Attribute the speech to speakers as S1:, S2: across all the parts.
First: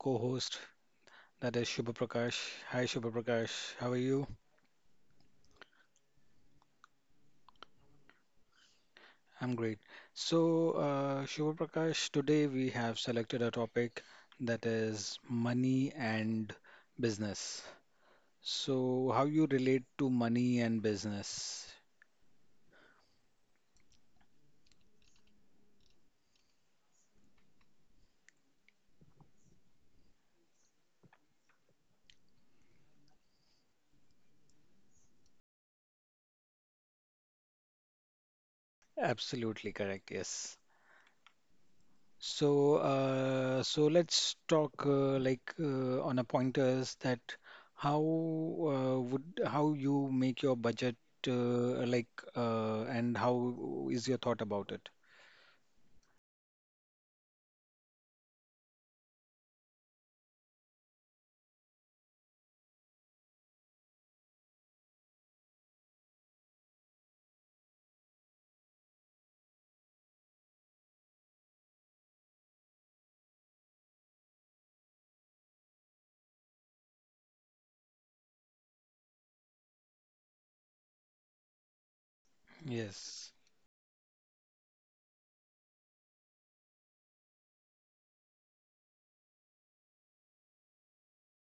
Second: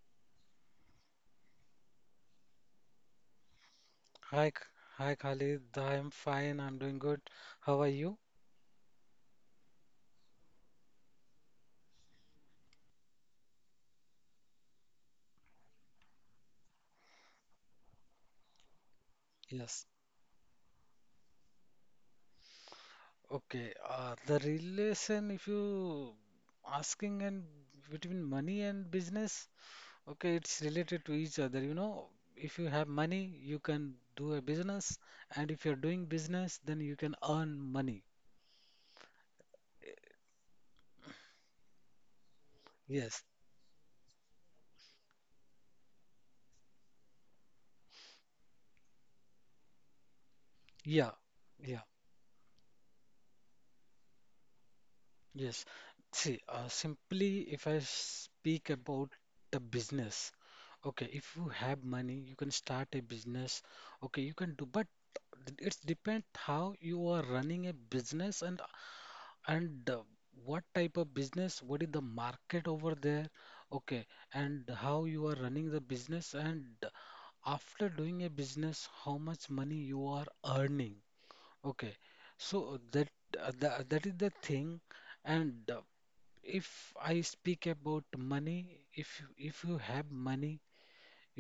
S1: co-host that is Shubha Prakash. Hi Shubha Prakash, how are you?
S2: Hi, K- hi Khalid. I'm fine. I'm doing good. How are you?
S1: I'm great. Shubha Prakash, today we have selected a topic that is money and business. So how you relate
S2: Yes.
S1: to money and business?
S2: Okay. The relation, if you asking and between money and business, okay, it's related to each other. You know, if you have money, you can do a business, and if you're doing business, then you can earn money.
S1: Absolutely correct. Yes. So,
S2: Yes.
S1: uh, so let's talk like on a pointers that how would how you make your budget
S2: Yeah. Yeah.
S1: like and how is your thought about it?
S2: Yes. See, simply if I speak about the business. Okay, if you have money, you can start a business. Okay, you can do, but it's depend how you are running a business and what type of business, what is the market over there? Okay, and how you are running the business, and after doing a business, how much money you are earning. Okay, so that
S1: Yes.
S2: that is the thing. And If I speak about money, if you have money,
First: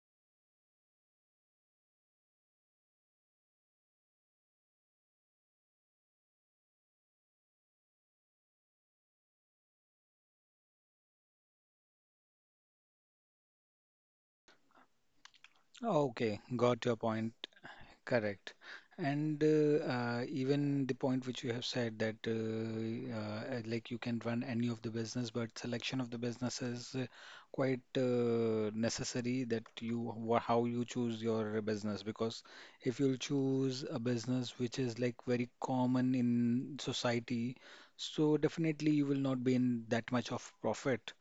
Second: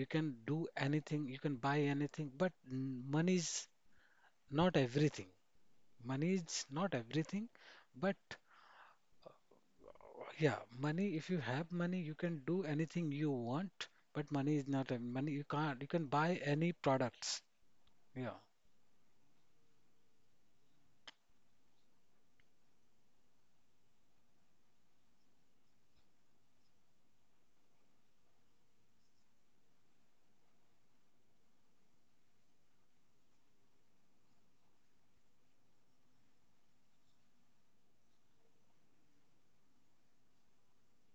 S2: you can do anything, you can buy anything, but money is not everything. Money is not everything, but yeah, money, if you have money, you can do anything you want, but money is not, money, you can't, you can
S1: Okay,
S2: buy any
S1: got your point.
S2: products. Yeah.
S1: Correct. And even the point which you have said that like you can run any of the business, but selection of the business is quite necessary that how you choose your business because if you'll choose a business which is like very common in society, so definitely you will not be in that much of profit.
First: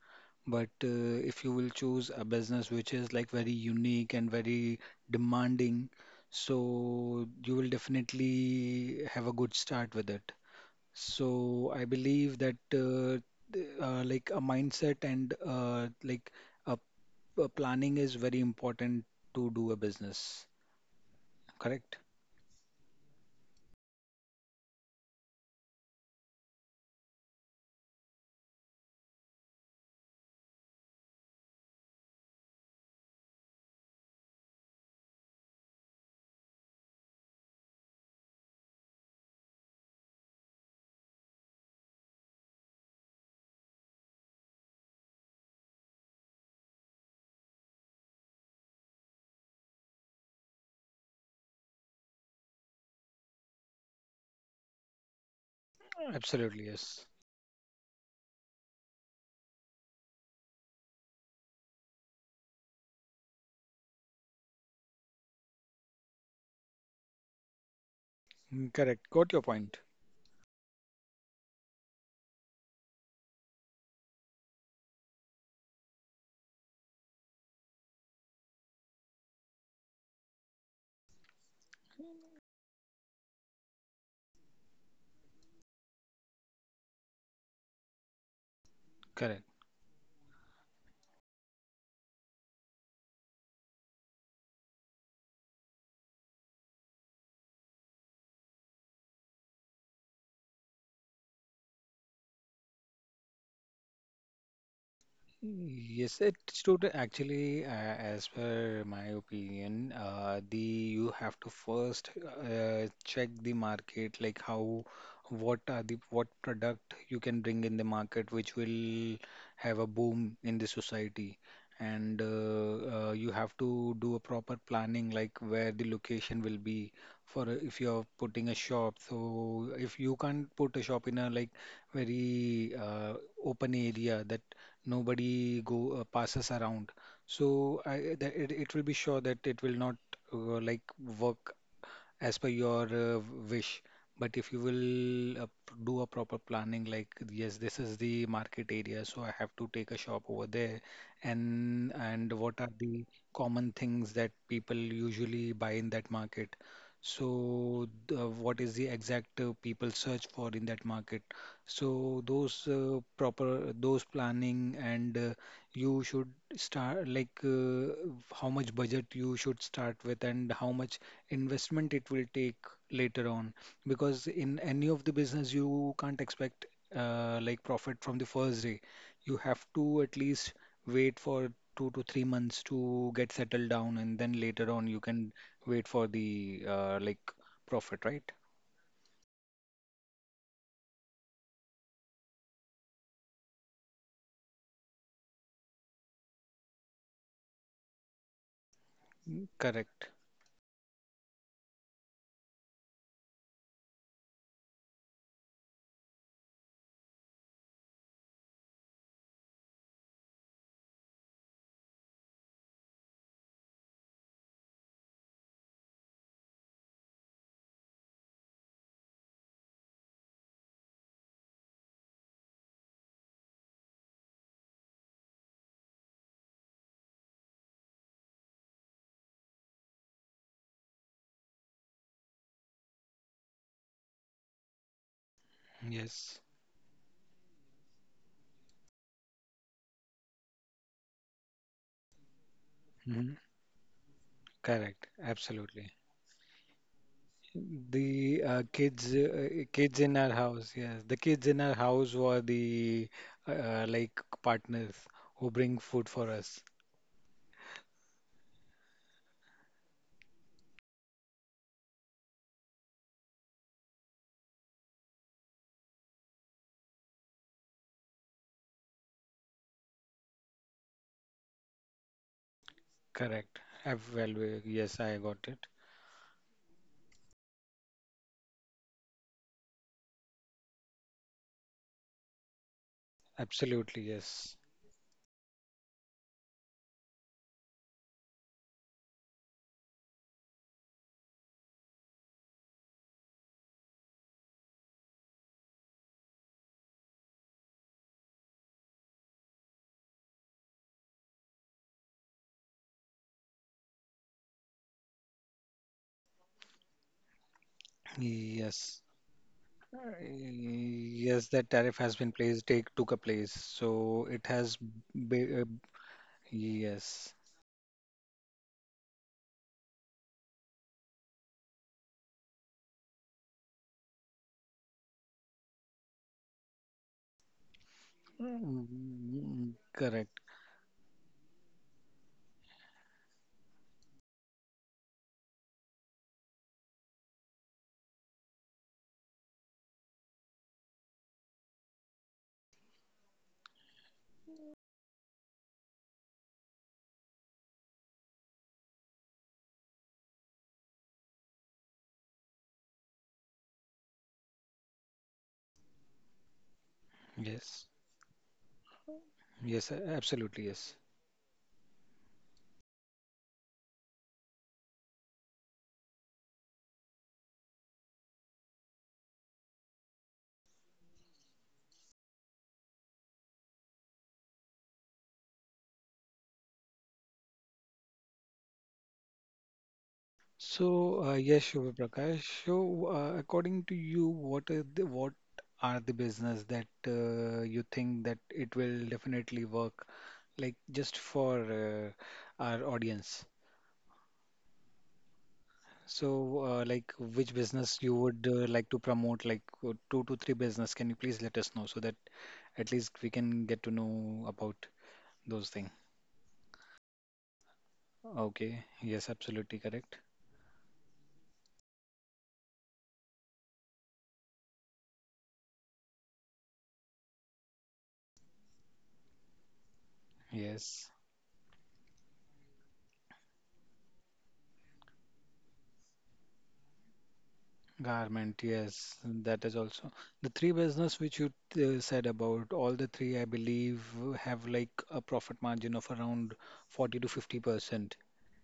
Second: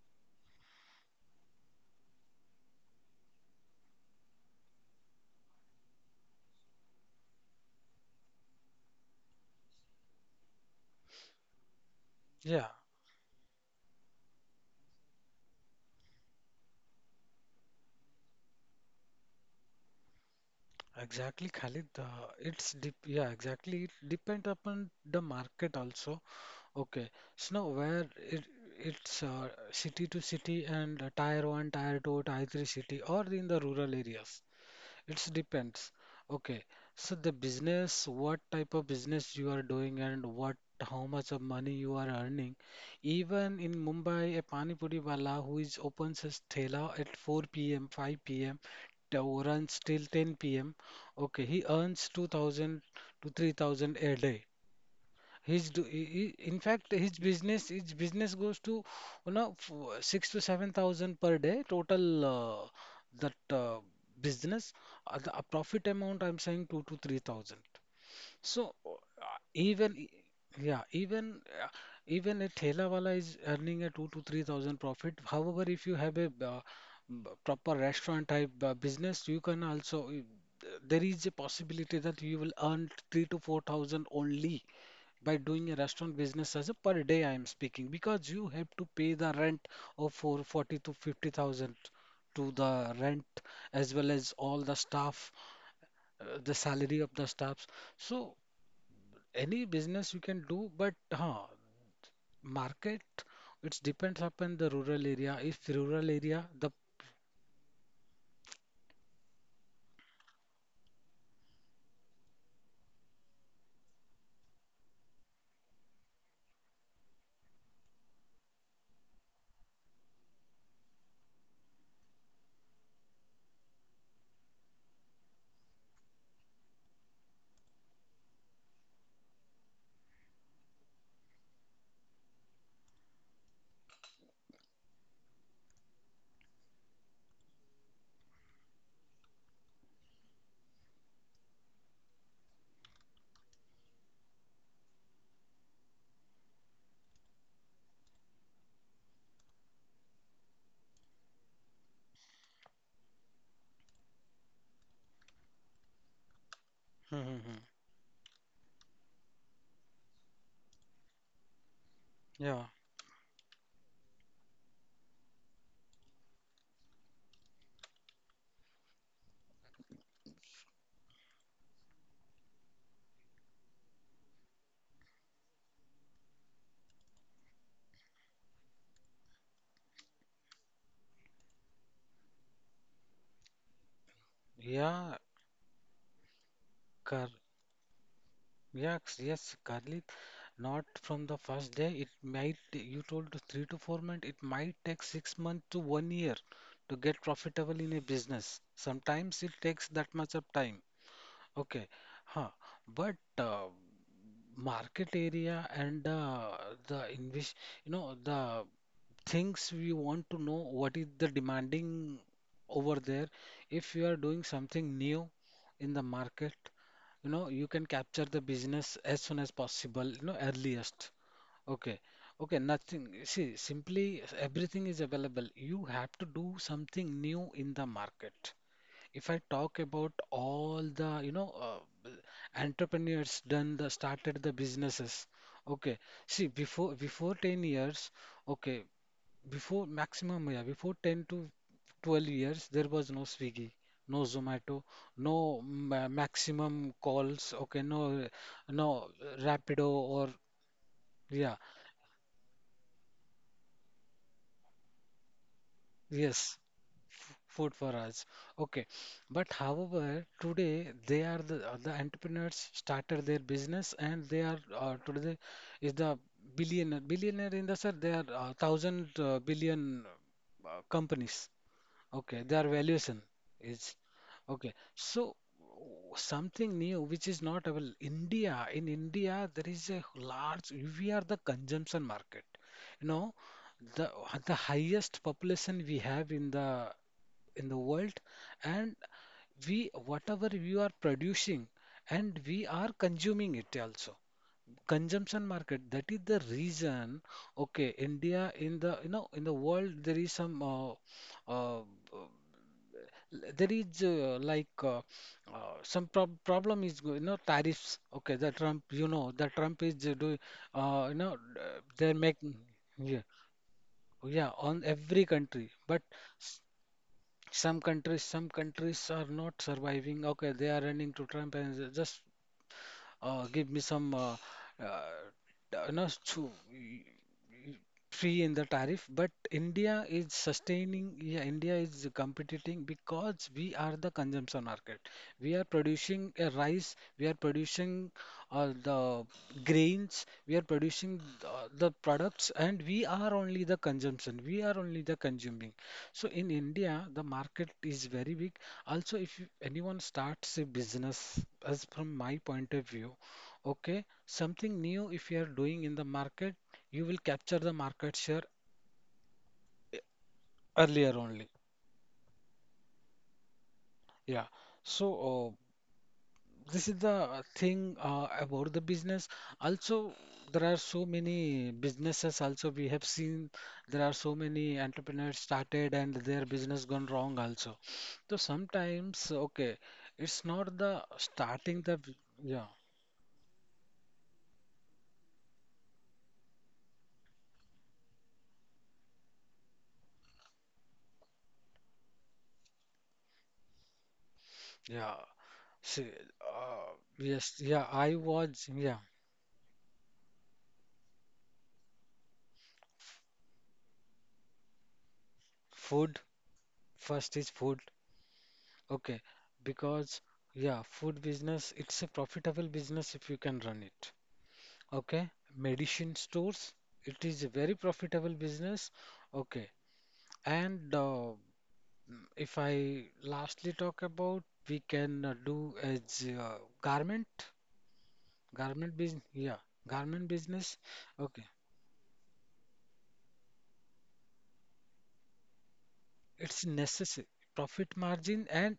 S1: But if you will choose a business which is like very unique and very demanding, so you will definitely have a good start with it. So I believe that
S2: Yeah,
S1: like a mindset and like a, a planning is very important to do a business.
S2: exactly, Khalid.
S1: Correct?
S2: Exactly. It depends upon the market also. Okay, so now where it it's city to city and tier one, tier two, tier three city, or in the rural areas. It depends. Okay. So the business, what type of business you are doing, and what how much of money you are earning. Even in Mumbai, a pani puri wala who is opens his thela at 4 p.m., 5 p.m. to runs till 10 p.m. Okay, he earns 2,000 to 3,000 a day. His do, he- in
S1: Absolutely,
S2: fact his
S1: yes.
S2: business goes to six to seven thousand per day total, that business, the profit amount I'm saying two to three thousand. So
S1: Mm, correct. Got your point.
S2: even I- yeah even even a thela wala is earning a two to three thousand profit. However, if you have a proper restaurant type business, you can also, there is a possibility that you will earn three to four thousand only by doing a restaurant business as a per day I am speaking, because you have to pay
S1: Correct.
S2: the rent of for 40 to 50 thousand to the rent, as well as all the staff, the salary of the staffs. So any business you can do, but market, it depends upon the rural area, if
S1: Yes,
S2: rural area
S1: it's true.
S2: the.
S1: That Actually, as per my opinion, the you have to first check the market, like how, what are the what product you can bring in the market, which will have a boom in the society, and you have to do a proper planning, like where the location will be. For if you're putting a shop, so if you can't put a shop in a like very open area that nobody go passes around. It will be sure that it will not like work as per your wish. But if you will do a proper planning, like yes, this is the market area, so I have to take a shop over there, and what are the common things that people usually buy in that market?
S2: Hmm, hmm, hmm.
S1: What is the exact people search for in that market? So
S2: Yeah,
S1: those proper those planning and you should start like how much budget you should start with and how much investment it will take later on because in any of the business you can't expect like profit from the first day. You have to at least wait for 2 to 3 months to get settled down and then later on you
S2: yeah.
S1: can wait for the like profit, right?
S2: Yes, yes, Carly. Not from the first day. It might, you told 3 to 4 months, it might take 6 months to 1 year to get profitable in a business. Sometimes it
S1: Mm,
S2: takes that
S1: correct.
S2: much of time. Okay, huh. But market area, and the invest, you know, the things we want to know, what is the demanding over there. If you are doing something new in the market, you know, you can capture the business as soon as possible, you know, earliest. Okay, okay, nothing, see, simply everything is available, you have to do something new in the market. If I talk about all the, you know, entrepreneurs done the started the businesses, okay, see
S1: Yes.
S2: before 10 years, okay, before maximum, yeah, before 10 to 12 years, there was no Swiggy, no Zomato,
S1: Correct,
S2: no
S1: absolutely.
S2: ma- maximum calls, okay, no,
S1: The
S2: no Rapido,
S1: kids in
S2: or
S1: our house, yes, the
S2: yeah,
S1: kids in our house were the like partners who bring food for
S2: yes,
S1: us.
S2: food for us, okay. But however, today they are the entrepreneurs started their business, and they are, today is the billionaire, billionaire in the sense they are, thousand billion companies, okay, their valuation
S1: Correct.
S2: is. Okay,
S1: Yes, I
S2: so
S1: got it.
S2: something new which is not available. India, in India, there is a large, we are the consumption market. You know, the
S1: Absolutely,
S2: the
S1: yes,
S2: highest population we have in the world, and we whatever we are producing, and we are consuming it also, consumption market, that is the reason. Okay, India, in the, you know, in the world there is some, uh, there is, some problem is you know, tariffs. Okay, the Trump, you
S1: yes.
S2: know, the Trump is
S1: Uh,
S2: doing, uh, you know
S1: yes. That tariff
S2: they're
S1: has been
S2: making,
S1: placed, take
S2: yeah,
S1: took a place, so
S2: yeah,
S1: it
S2: on
S1: has,
S2: every country,
S1: be, uh,
S2: but s-
S1: yes.
S2: some countries, are not surviving. Okay, they are running to Trump and just, give me some, no, so y- free
S1: Mm,
S2: in the
S1: mm,
S2: tariff. But
S1: mm, mm,
S2: India is
S1: correct.
S2: sustaining. Yeah, India is competing because we are the consumption market. We are producing a rice. We are producing, the grains. We are producing the, products, and we are only the consumption. We are only the consuming. So in India, the market is very big. Also, if you- anyone starts a business, as from my point of view, okay, something new, if you are doing in the market, you will capture the
S1: Yes,
S2: market share
S1: yes, absolutely, yes.
S2: earlier only. Yeah. So, this is the thing about the business. Also, there are so many businesses also we have seen. There are so many entrepreneurs started and their business gone wrong also. So sometimes, okay, it's not the
S1: So, yes,
S2: starting
S1: Shubha
S2: the, yeah,
S1: Prakash. So, according to you, what are the business that you think that it will definitely work, like just for uh, our audience?
S2: yeah. See,
S1: So,
S2: uh,
S1: like
S2: yes,
S1: which
S2: yeah,
S1: business
S2: I
S1: you would
S2: was, yeah,
S1: like to promote, like two to three business? Can you please let us know so that at least we can get to know about those things?
S2: food, first is food,
S1: Okay.
S2: okay,
S1: Yes, absolutely
S2: because
S1: correct.
S2: yeah, food business, it's a profitable business if you can run it, okay. Medicine stores, it is a very profitable business, okay. And
S1: Yes.
S2: if I lastly talk about, we can do as, garment,
S1: Garment,
S2: garment business,
S1: yes,
S2: yeah,
S1: that is also
S2: garment
S1: the
S2: business,
S1: three business
S2: okay.
S1: which you said about. All the three, I believe, have like a profit margin of
S2: It's
S1: around
S2: necessary.
S1: 40 to
S2: Profit
S1: 50%.
S2: margin and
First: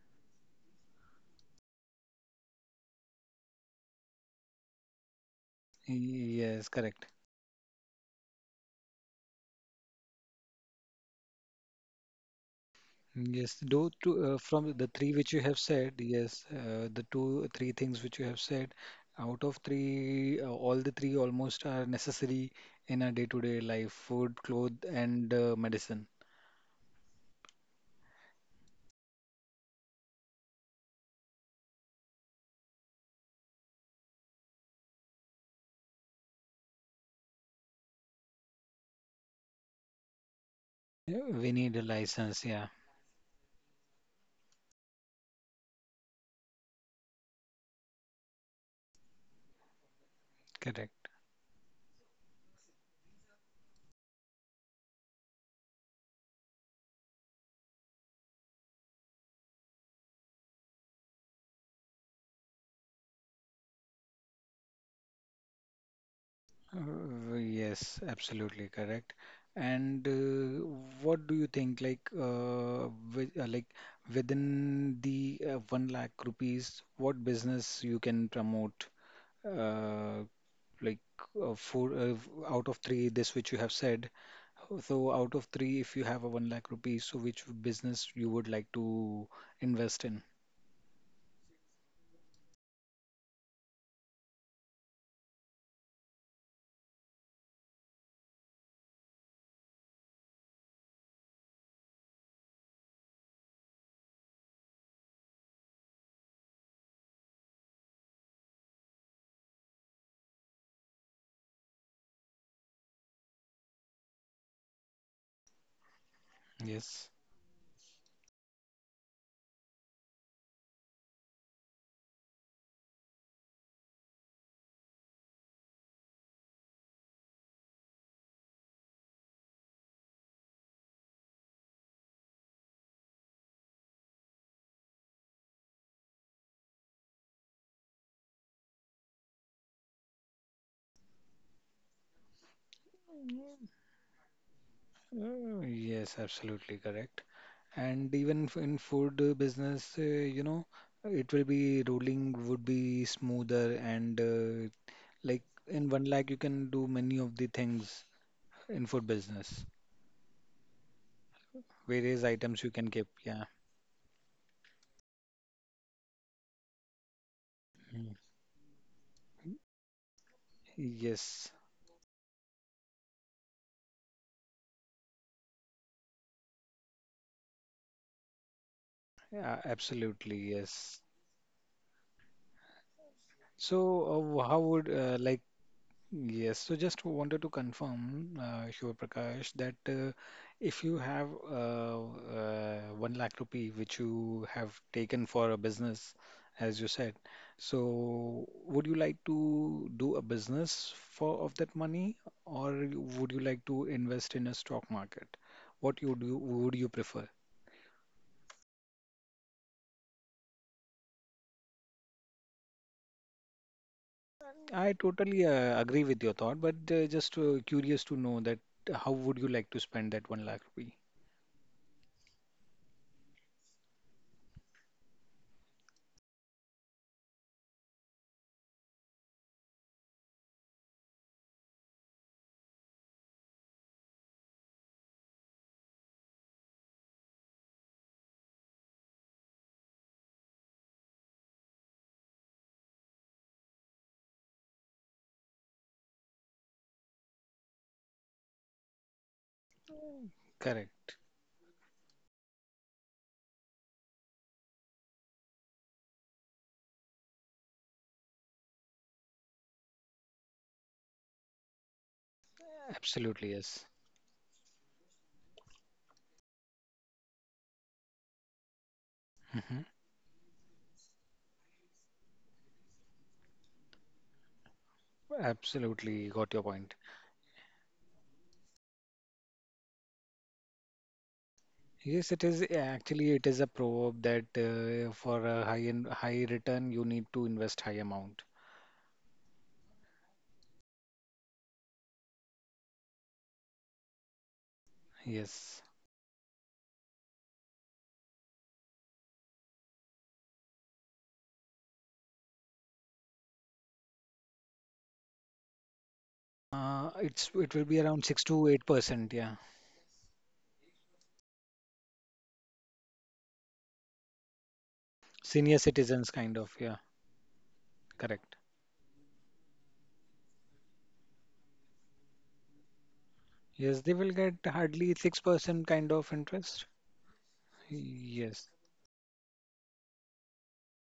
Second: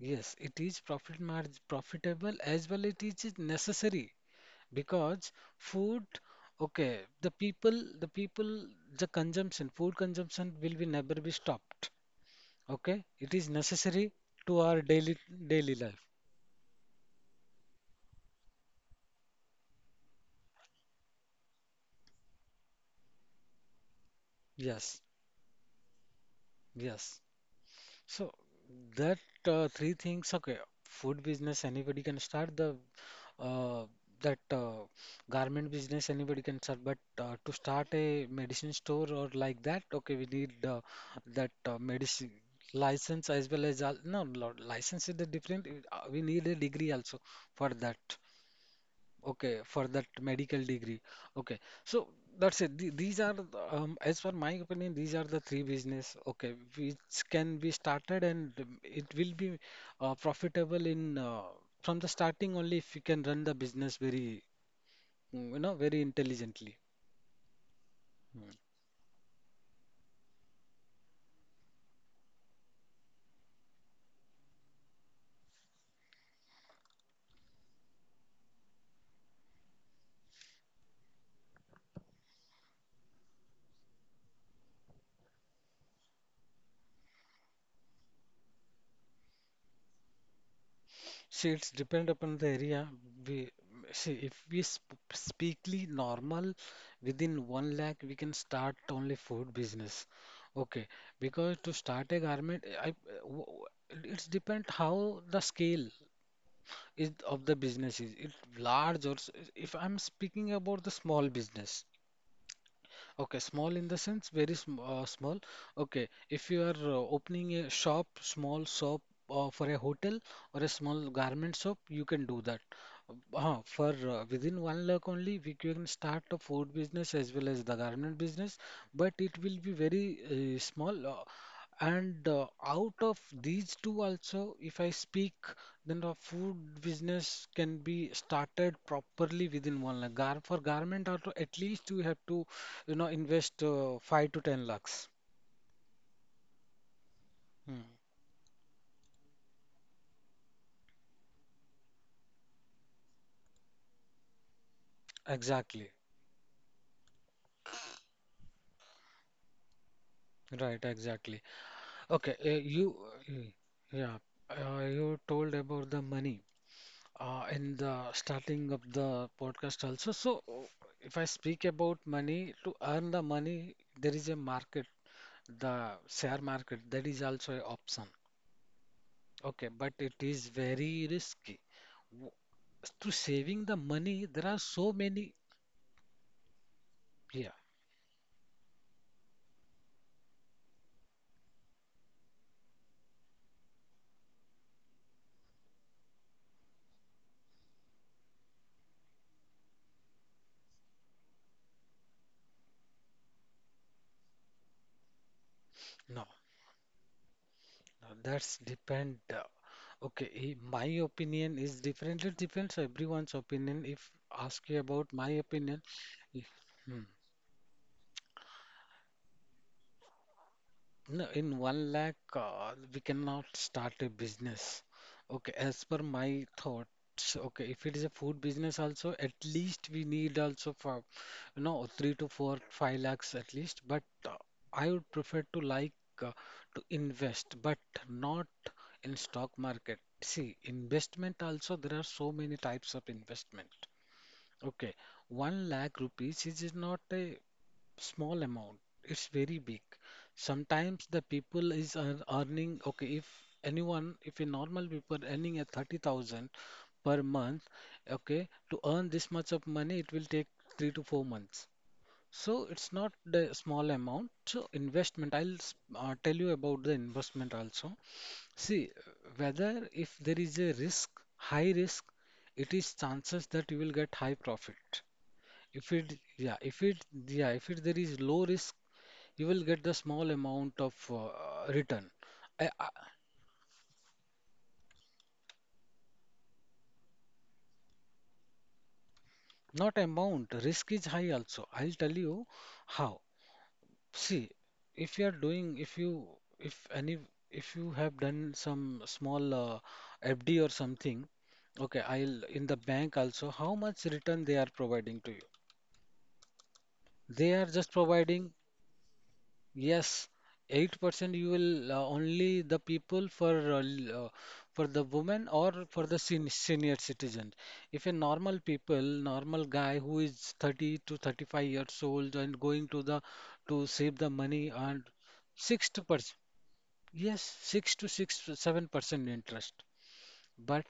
S2: yes, it is profit margin profitable as well, it is necessary because food,
S1: Yes,
S2: okay,
S1: correct.
S2: the people, the consumption, food consumption will be never be stopped, okay, it is
S1: Yes, do
S2: necessary
S1: to
S2: to
S1: from
S2: our
S1: the
S2: daily,
S1: three which you have said,
S2: life.
S1: yes, the two three things which you have said, out of three, all the three almost are necessary in our day-to-day life: food, clothes,
S2: Yes.
S1: and medicine.
S2: Yes. So that, three things, okay, food business anybody can start the, uh, that garment business anybody can start, but to start a medicine store or like that, okay, we need,
S1: Yeah, we
S2: that
S1: need a
S2: medicine
S1: license, yeah,
S2: license, as well as no, license is the different. We need a degree also for that. Okay, for that medical
S1: correct.
S2: degree. Okay, so that's it. These are, the, as per my opinion, these are the three business, okay, which can be started, and it will be profitable in, from the starting only if you can run the business very, you know, very intelligently.
S1: Yes, absolutely
S2: Hmm.
S1: correct. And what do you think, like, with, like within the one lakh rupees, what business you can promote? Uh, like four out of three, this which you have said. So out of three, if you have a one lakh rupees, so which business you would like to invest in?
S2: See, it's depend upon the area. We see, if we sp speakly normal, within one lakh, we can start only food business. Okay, because to start a garment, eh, it's depend how the scale is of the business is. It large or if I'm speaking about the small business. Okay, small in the sense very sm small. Okay, if
S1: Yes.
S2: you are opening a shop, small shop for a hotel or a small garment shop, you can do that. For Within one lakh only, we can start a food business as well as the garment business, but it will be very small. And Out of these two also, if I speak, then the food business can be started properly within one lakh. Gar for garment also, at least you have to, you know, invest five to ten lakhs.
S1: Yes, absolutely correct.
S2: Hmm.
S1: And even in food business, you know, it will be rolling would be smoother and like in
S2: Exactly.
S1: one lakh you can do many of the things in food business.
S2: Right, exactly.
S1: Various
S2: Okay,
S1: items you can keep.
S2: uh,
S1: Yeah.
S2: yeah, you told about the money in
S1: Mm.
S2: the starting of the podcast also. So, if I
S1: Yes.
S2: speak about money, to earn the money, there is a market. The share market, that is also an option.
S1: Yeah,
S2: Okay, but it
S1: absolutely.
S2: is
S1: Yes.
S2: very risky. W- To saving the money,
S1: So
S2: there are
S1: how
S2: so
S1: would
S2: many.
S1: like Yes, so just wanted
S2: Yeah,
S1: to confirm, Shiva Prakash, that if you have one lakh rupee which you have taken for a business, as you said, so would you like to do a business for of that money, or would you like to invest in a stock market?
S2: no,
S1: Would you prefer?
S2: no, that's depend. Okay, my opinion is different. It depends everyone's opinion. If ask you
S1: I
S2: about my
S1: totally
S2: opinion,
S1: agree with your
S2: i-
S1: thought, but
S2: hmm,
S1: just curious to know that how would you like to spend that one lakh rupee?
S2: no, in one lakh, we cannot start a business. Okay, as per my thoughts, okay, if it is a food business also, at least we need also for. No, three to four, five lakhs at least. But I would prefer to like, uh, to invest, but not in stock market. See, investment also, there are so many types of investment. Okay, one lakh rupees is not a small amount. It's very big.
S1: Correct.
S2: Sometimes the people is earning. Okay, if anyone, if a normal people earning a 30,000 per month, okay, to earn this much of money, it will take 3 to 4 months. So it's not
S1: Absolutely,
S2: the
S1: yes.
S2: small amount. So investment, I'll tell you about the investment also. See,
S1: Hmm.
S2: whether if there is a risk, high risk, it is chances that you will get high profit.
S1: Absolutely, got your point.
S2: If it there is low risk, you will get the small amount of return.
S1: Yes, it is
S2: I, I,
S1: actually it is a proverb that for a high return you need to invest high amount.
S2: not amount, risk is high also. I'll tell you how. See, if you
S1: Yes,
S2: are doing, if any, if you have done some small FD or something, okay, I'll in the bank also, how much return they are providing to you?
S1: it
S2: They
S1: will
S2: are
S1: be
S2: just
S1: around six to
S2: providing,
S1: eight percent. Yeah,
S2: yes, 8% you will only the people for for the women
S1: senior
S2: or for the
S1: citizens kind of. Yeah,
S2: senior citizen. If a
S1: correct.
S2: normal people, normal guy who is 30 to 35 years old and going to the to
S1: Yes, they
S2: save
S1: will
S2: the
S1: get
S2: money and
S1: hardly 6% kind of
S2: 60%.
S1: interest.
S2: Yes, 6 to
S1: Yes,
S2: 7% interest. But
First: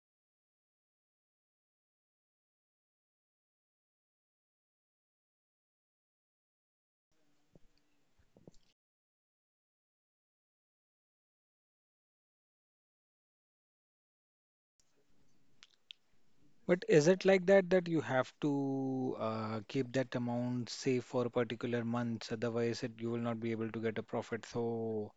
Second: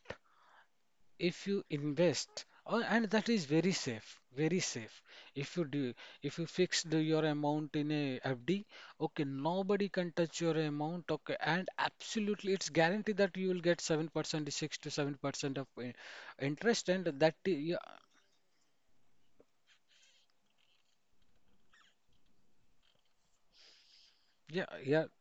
S2: if you invest, oh, and that is very safe, very safe. If you do, if you fix your amount in a FD, okay, nobody can touch your amount, okay, and absolutely it's guaranteed that you will get 7%, 6 to 7% of
S1: but
S2: interest, and
S1: is it
S2: that,
S1: like that
S2: yeah,
S1: that you have to keep that amount safe for particular months? Otherwise, it you will not be able to get a profit.
S2: yeah, yeah,
S1: So.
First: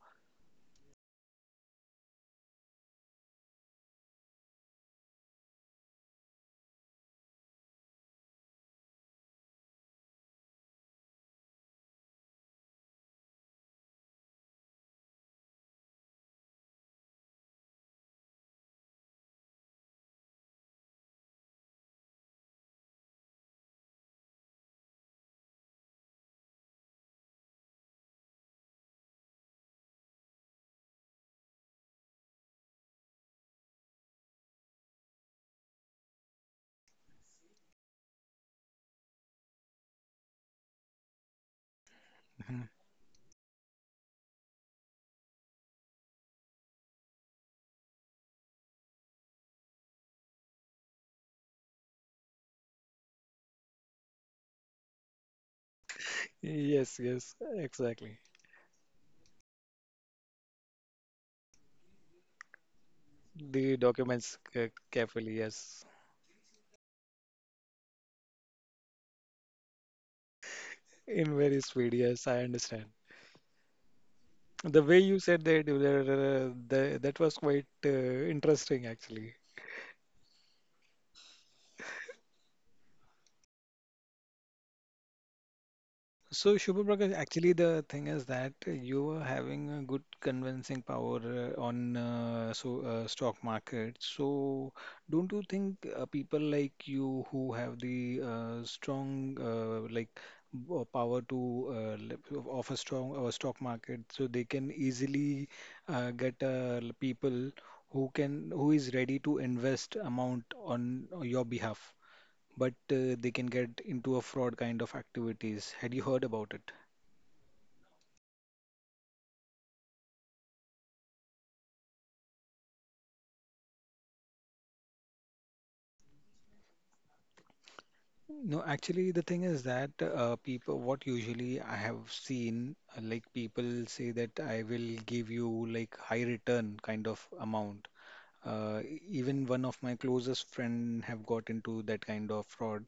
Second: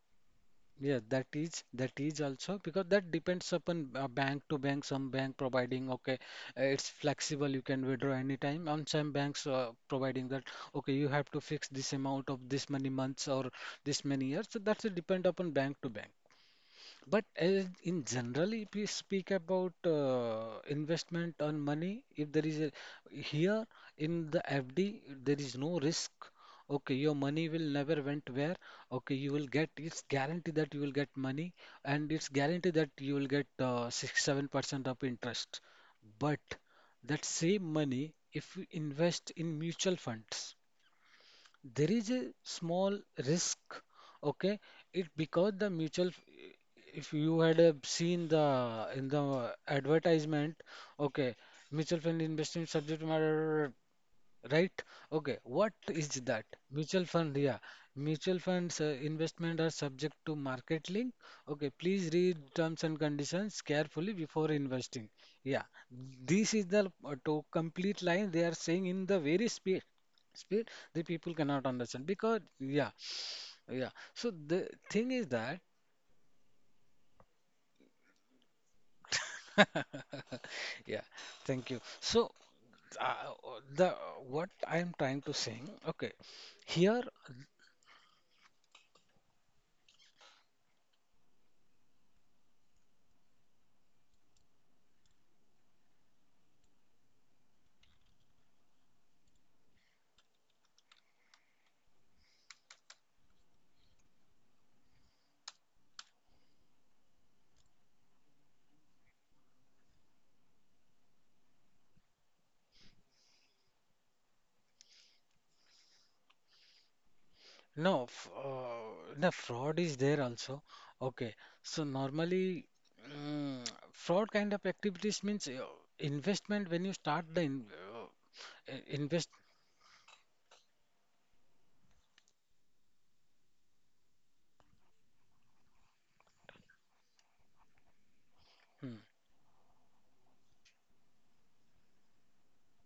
S2: yeah, that is also because that depends upon bank to bank. Some bank providing okay, it's flexible. You can withdraw anytime. On some banks providing that okay, you have to fix this amount of this many months or this many years. So that's a depend upon bank to bank. But as in general, if we speak about investment on money, if there is a here in the FD, there is no risk. Okay, your money will never went where. Okay, you will get it's guaranteed that you will get money, and it's guaranteed that you will get 6 7% of interest. But that same money, if you invest in mutual funds there is a small risk, okay, it because the mutual f- if you had seen the in the advertisement, okay, mutual fund investment subject matter, right, okay, what is that, mutual
S1: Yes,
S2: fund,
S1: yes,
S2: yeah,
S1: exactly.
S2: mutual funds investment are subject to market link, okay, please read terms and
S1: The
S2: conditions carefully
S1: documents
S2: before investing,
S1: carefully,
S2: yeah,
S1: yes.
S2: this is the to complete line they are saying in the very speed. The
S1: In
S2: people
S1: very
S2: cannot
S1: speed,
S2: understand
S1: yes, I
S2: because
S1: understand.
S2: yeah yeah. So the
S1: The way
S2: thing
S1: you
S2: is
S1: said
S2: that
S1: that, that was quite interesting, actually.
S2: yeah, thank you. So the what I am trying to saying, okay
S1: So, Shubha
S2: here,
S1: Prakash, actually, the thing is that you are having a good convincing power on stock market. So, don't you think people like you who have the strong like power to of a strong stock market, so they can easily get people who can who is ready to invest amount on your behalf? But they can get into a fraud kind of activities. Had you heard about it?
S2: no no fraud is there also, okay, so normally, mm, fraud kind of activities means investment when you start
S1: No,
S2: uh,
S1: actually, the thing
S2: invest.
S1: is that people, what usually I have seen, like people say that I will give you like high return kind of amount. Uh,
S2: Hmm,
S1: even one of my closest friend have got into that kind of fraud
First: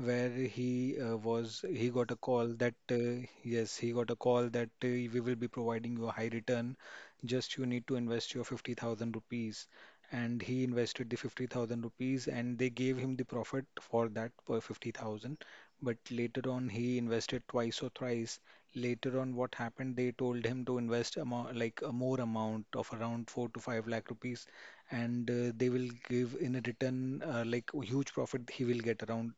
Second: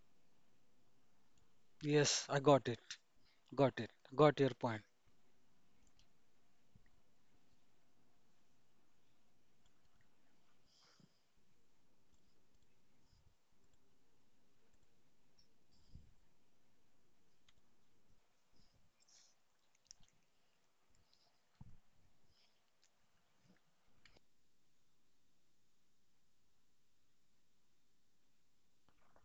S1: where he got
S2: yes
S1: a
S2: I
S1: call
S2: got
S1: that
S2: it, got it,
S1: he got a
S2: got
S1: call
S2: your
S1: that
S2: point,
S1: we will be providing you a high return, just you need to invest your 50,000 rupees. And he invested the 50,000 rupees and they gave him the profit for that per 50,000, but later on he invested twice or thrice. Later on what happened, they told him to invest amount, like a more amount of around 4 to 5 lakh rupees, and they will give in a return like huge profit. He will get around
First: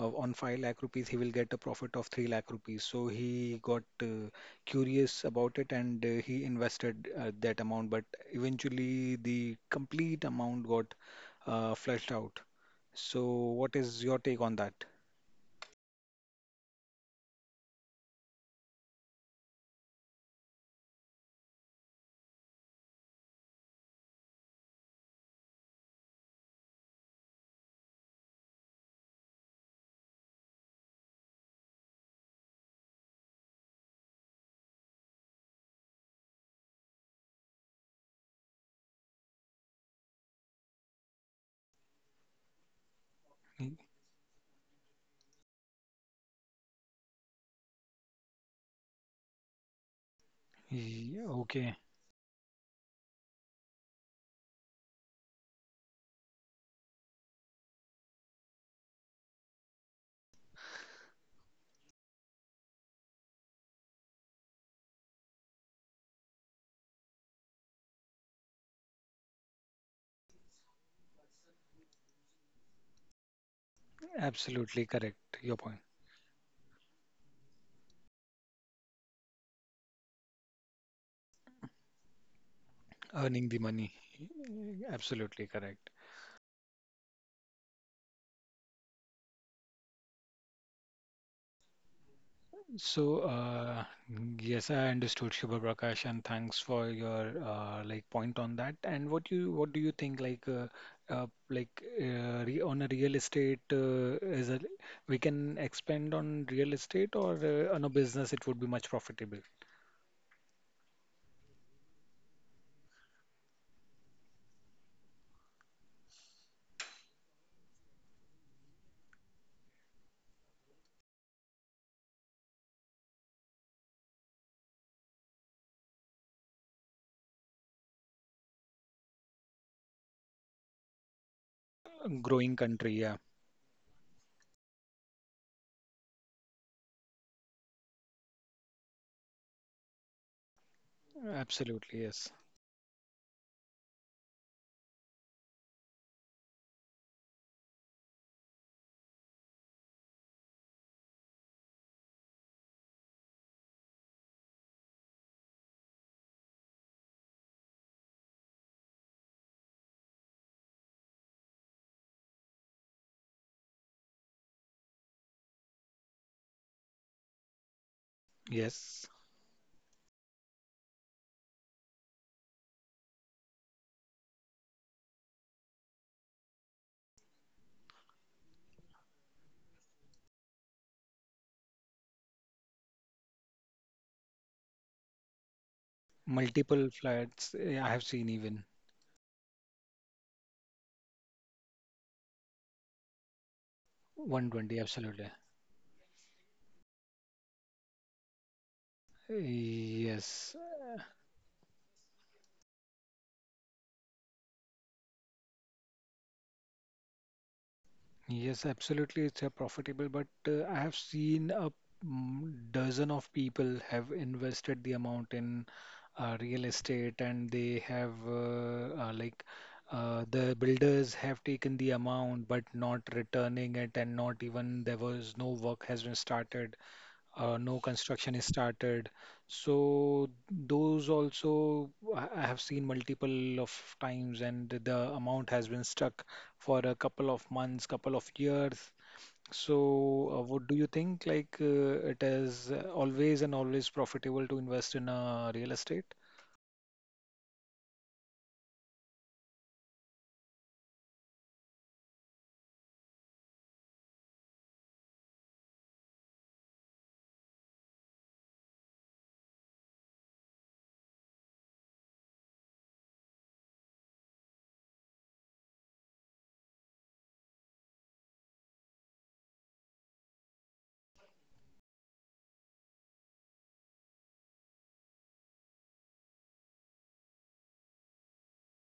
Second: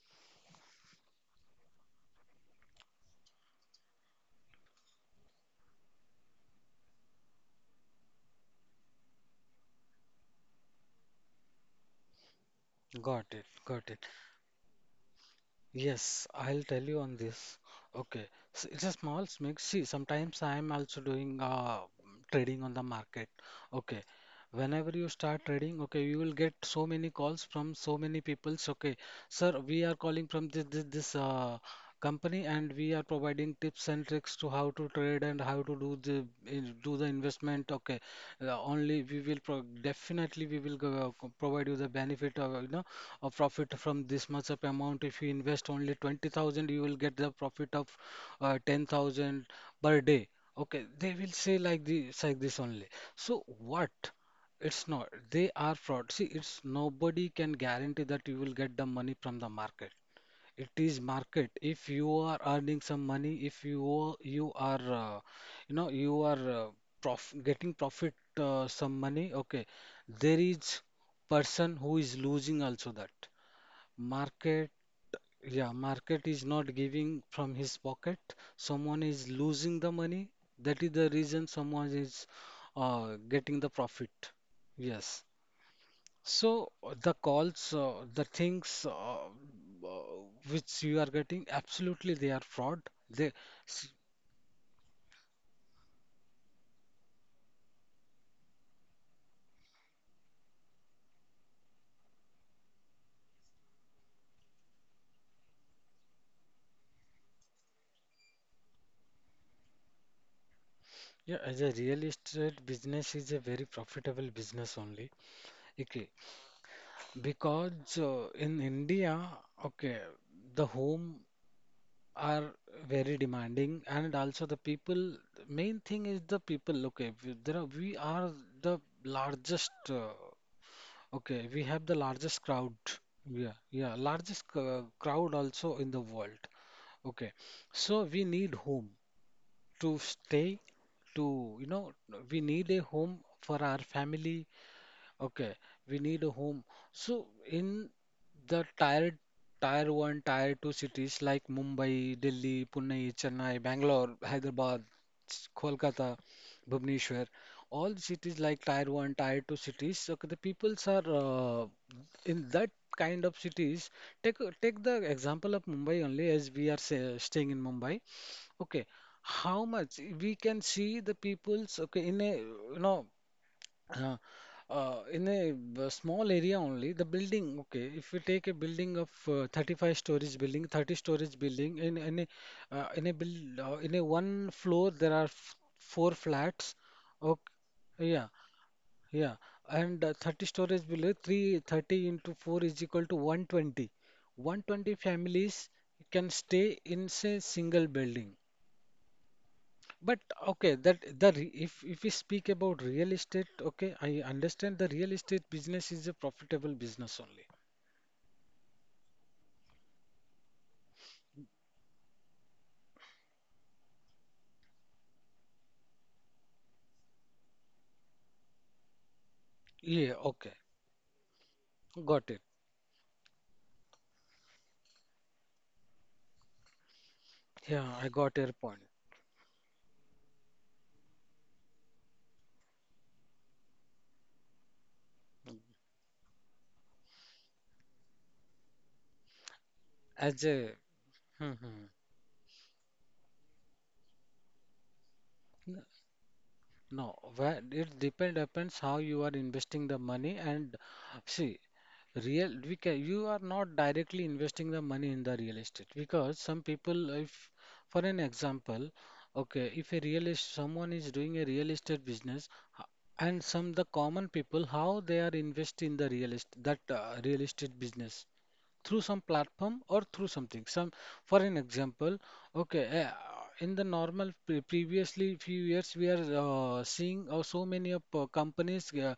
S1: on 5 lakh rupees he will get a profit of 3 lakh rupees. So he got curious about it and he invested that amount, but eventually the complete amount got flushed out. So
S2: got it,
S1: what
S2: got
S1: is
S2: it.
S1: your take on that?
S2: Yes, I'll tell you on this. Okay, so it's a small mix. See, sometimes I'm also doing trading on the market. Okay, whenever you start trading, okay, you will get so many calls from so many peoples. Okay, sir, we are calling from this company, and we are providing tips and tricks to how to trade and how to do do the investment. Okay, only we will pro definitely we will provide you the benefit of you know a profit
S1: Y-
S2: from this much of amount. If you invest only 20,000, you will get the profit of 10,000 per day. Okay, they will say
S1: Okay,
S2: like this only. So what? It's not. They are fraud. See, it's nobody can guarantee that you will get the money from the market. It is market. If you are earning some money, if you are- you are, you know, you are prof getting profit some money. Okay, there is person who is losing also that. Market,
S1: absolutely correct. Your
S2: yeah,
S1: point.
S2: market is not giving from his pocket. Someone is losing the money. That is the reason someone is
S1: Earning
S2: getting
S1: the
S2: the
S1: money.
S2: profit. Yes.
S1: Absolutely correct.
S2: So the calls, the things which you are getting, absolutely they are fraud. They,
S1: So,
S2: s-
S1: yes, I understood Shubha Prakash, and thanks for your like point on that. And what do you think like re on a real estate is a we can expand on real estate or on a business it would be much profitable.
S2: Yeah, as a real estate business is a very profitable business only. Okay, because in India, okay, the home. Are very demanding and also the people, the main thing is the people, okay, there are, we are the largest okay we have the largest
S1: Growing
S2: crowd,
S1: country, yeah,
S2: yeah, yeah, largest crowd also in the world, okay, so we need home to stay to you know,
S1: absolutely,
S2: we
S1: yes,
S2: need a home for our family. Okay, we need a home. So in the tier one, tier two cities like Mumbai, Delhi, Pune, Chennai, Bangalore, Hyderabad, Kolkata, Bhubaneswar, all the cities like tier one, tier two cities. Okay, the peoples are in that kind of cities. Take the example of Mumbai only, as we are say, staying in Mumbai. Okay,
S1: yes.
S2: how much we can see the peoples? Okay, in a you know. Uh, in a small area only, the building, okay, if we take a building of 35 storage building, 30 storage building, in a one floor, there are f four flats.
S1: Multiple
S2: Okay,
S1: flats, eh, I have
S2: yeah,
S1: seen even
S2: yeah. And 30 storage below 330 into 4 is equal to 120. 120
S1: 120, absolutely.
S2: families can stay in say single building. But okay,
S1: Yes.
S2: if we speak about real estate, okay, I understand the real estate business is a profitable business only.
S1: Yes, absolutely. It's a profitable, but I have seen a dozen of people have invested the amount in real estate, and they have like
S2: Yeah, okay,
S1: the builders have taken the
S2: got it.
S1: amount, but not returning it, and not even there was no work has been started, no
S2: Yeah, I got
S1: construction is
S2: your point.
S1: started. So those also I have seen multiple of times, and the amount has been stuck for a couple of months, couple of years. So
S2: As
S1: what do
S2: a
S1: you think? Like
S2: hmm, hmm,
S1: it is always and always profitable to invest in real
S2: hmm.
S1: estate?
S2: No, where it depend depends how you are investing the money and see, real we can you are not directly investing the money in the real estate because some people if, for an example, okay, if a real est someone is doing a real estate business, h- and some the common people how they are invest in the real estate, that real estate business through some platform or through something some, for an example, okay uh, in the normal previously few years we are seeing so many of companies uh,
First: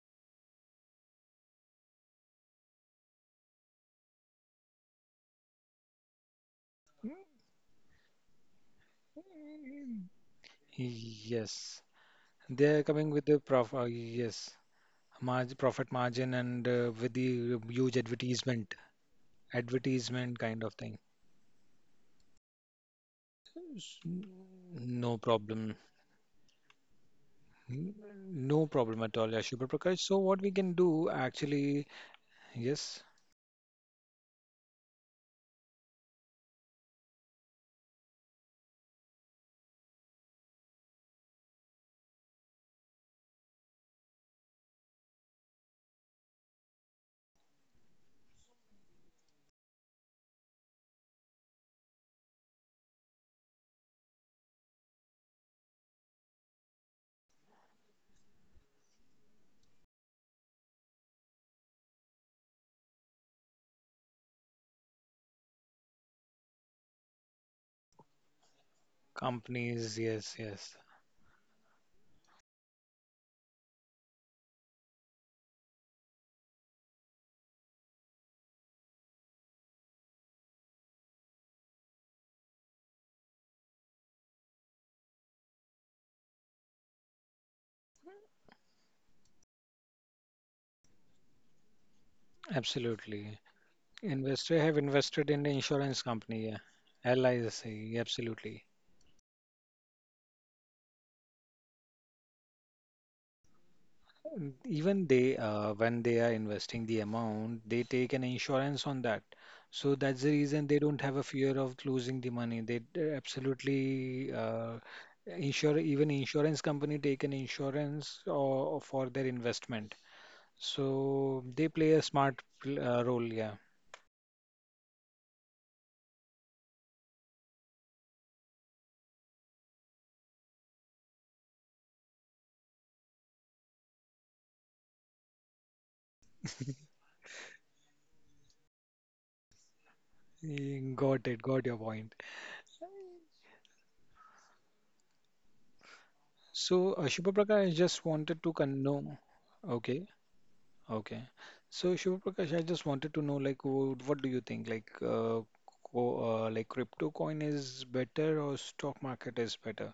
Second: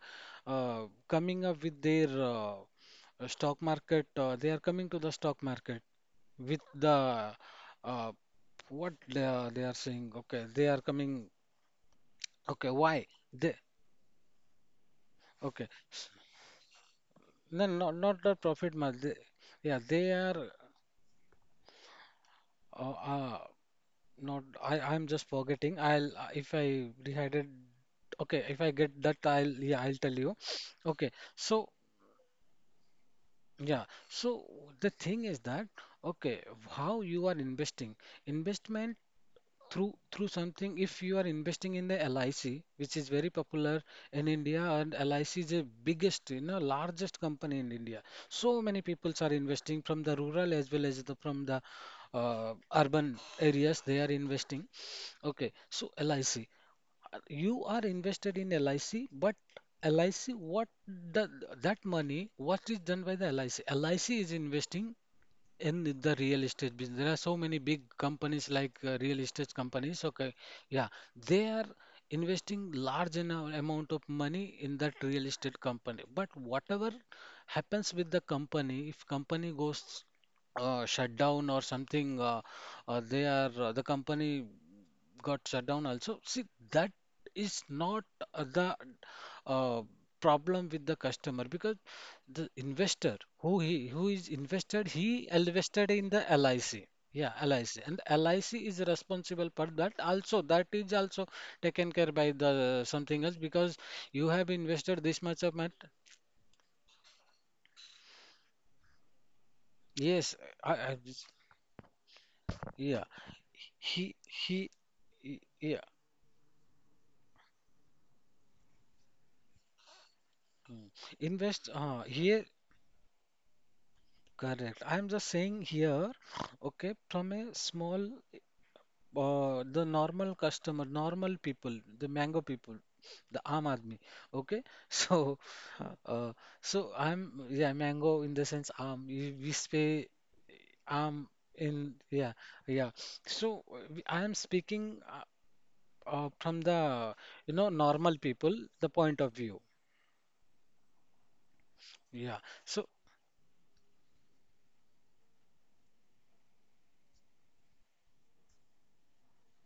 S2: uh, coming up with their stock market, they are coming to the stock market with the uh, what they are saying okay they are coming,
S1: Yes,
S2: okay
S1: they're
S2: why
S1: coming with the
S2: they,
S1: prof yes, margin,
S2: okay
S1: profit margin, and with
S2: no,
S1: the
S2: not not
S1: huge
S2: the profit margin.
S1: advertisement,
S2: They, yeah they are
S1: advertisement kind of thing.
S2: uh, uh,
S1: S-
S2: not. I'm just
S1: No
S2: forgetting.
S1: problem.
S2: I'll if I decided
S1: N-
S2: okay, if I
S1: No
S2: get that
S1: problem at all,
S2: I'll, yeah,
S1: Yashupa
S2: I'll tell
S1: Prakash.
S2: you.
S1: So what we can
S2: Okay.
S1: do
S2: So
S1: actually, yes,
S2: yeah. So the thing is that, okay, how you are investing. Investment through something, if you are investing in the LIC, which is very popular in India, and LIC is the biggest you know largest company in India. So many people are investing from the rural as well as the from the urban areas, they are investing, okay, so LIC, you are invested in LIC, but LIC, what, the, that money, what is done by the LIC, LIC is investing in the real estate business. There are so many big companies like real estate companies,
S1: companies,
S2: okay,
S1: yes,
S2: yeah,
S1: yes,
S2: they are investing amount of money in that real estate company, but whatever happens with the company, if company goes shut down or something, the company got shut down also. See, that is not the uh, problem with the customer, because the investor
S1: absolutely.
S2: who he who is
S1: Investor
S2: invested,
S1: have
S2: he
S1: invested in the
S2: invested in
S1: insurance
S2: the
S1: company, yeah.
S2: LIC. Yeah, LIC. And
S1: LIC,
S2: LIC
S1: absolutely.
S2: is responsible for that also. That is also taken care by the something else because you have
S1: Mm,
S2: invested
S1: even
S2: this much
S1: they,
S2: amount.
S1: when they are investing the amount, they take an insurance on that. So that's
S2: Yes,
S1: the
S2: I,
S1: reason they
S2: I,
S1: don't have a fear of losing the money. They
S2: yeah. He
S1: absolutely
S2: he yeah.
S1: insure, even insurance company take an insurance for their investment.
S2: Mm.
S1: So
S2: Invest
S1: they play a
S2: here
S1: smart role. Yeah,
S2: Correct. I'm just saying here, okay, from a small, the normal customer, normal people, the mango people, the Aam Aadmi, okay. So, huh, so I'm, yeah, mango in the sense Aam. We say
S1: Got
S2: Aam
S1: it. Got your
S2: in,
S1: point.
S2: yeah, yeah. So I am speaking
S1: So
S2: from the
S1: Shubha Prakash, I
S2: you
S1: just
S2: know
S1: wanted to
S2: normal people,
S1: know.
S2: the point of view.
S1: Okay. Okay. So Shiv Prakash, I
S2: Yeah.
S1: just wanted to
S2: So
S1: know, like, what do you think? Like, co like crypto coin is better or stock market is better?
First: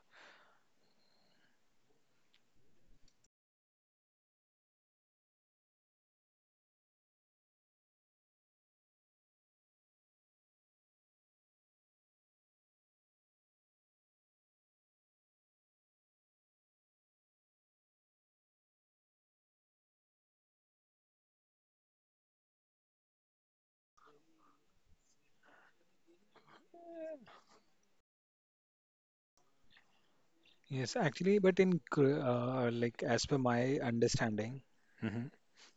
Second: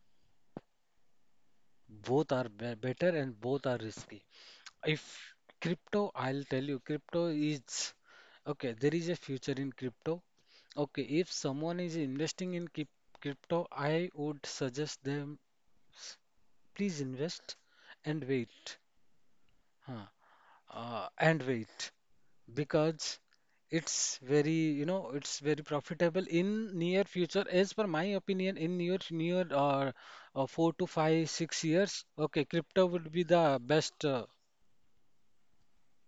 S2: both are be better and both are risky. If crypto, I'll tell you, crypto is, okay, there is a future in crypto. Okay, if someone is investing in crypto, I would suggest them s- please invest and wait. Huh. And wait because it's very, you know, it's very profitable in near future. As per my opinion, in near near four to
S1: Yes,
S2: five, six
S1: actually, but
S2: years,
S1: in
S2: okay, crypto would be
S1: like as
S2: the
S1: per
S2: best.
S1: my understanding.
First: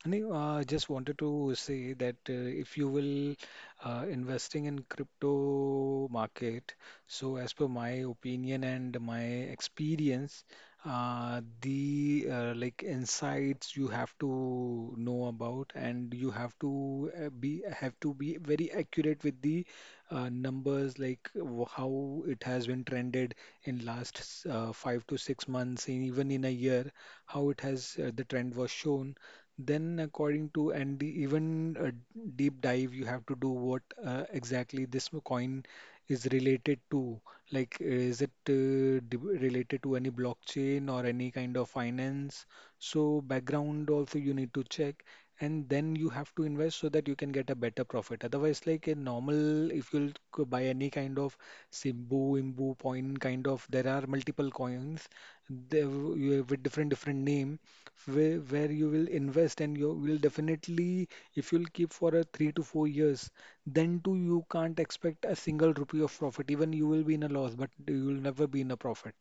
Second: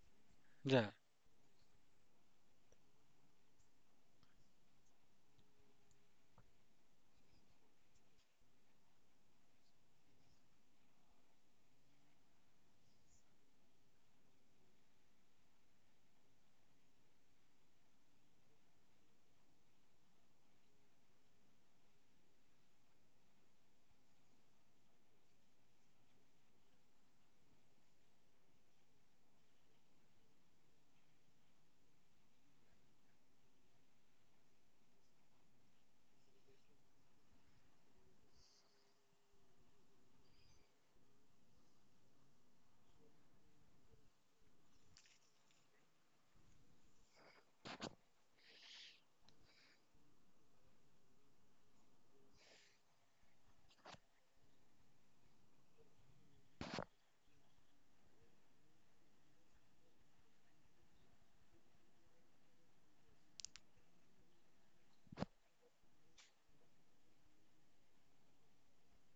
S1: No, I just
S2: Yeah,
S1: wanted to say that if you will investing in crypto market, so as per my opinion and my experience, the like insights you have to know about, and you have to be very accurate with the numbers, like how it has been trended in last 5 to 6 months, and even in a year, how it has the trend was shown then, according to and the even a deep dive, you have to do what exactly this coin is related to. Like, is it related to any blockchain or any kind of finance? So, background also you need to check, and then you have to invest so that you can get a better profit. Otherwise, like a normal, if you'll go buy any kind of Simbu, Imbu, Point kind of, there are multiple coins. They, you have with different different name where you will invest and you will definitely if you'll keep for a 3 to 4 years then too you can't expect a single rupee of profit, even you will be in a loss, but you will never be in a profit.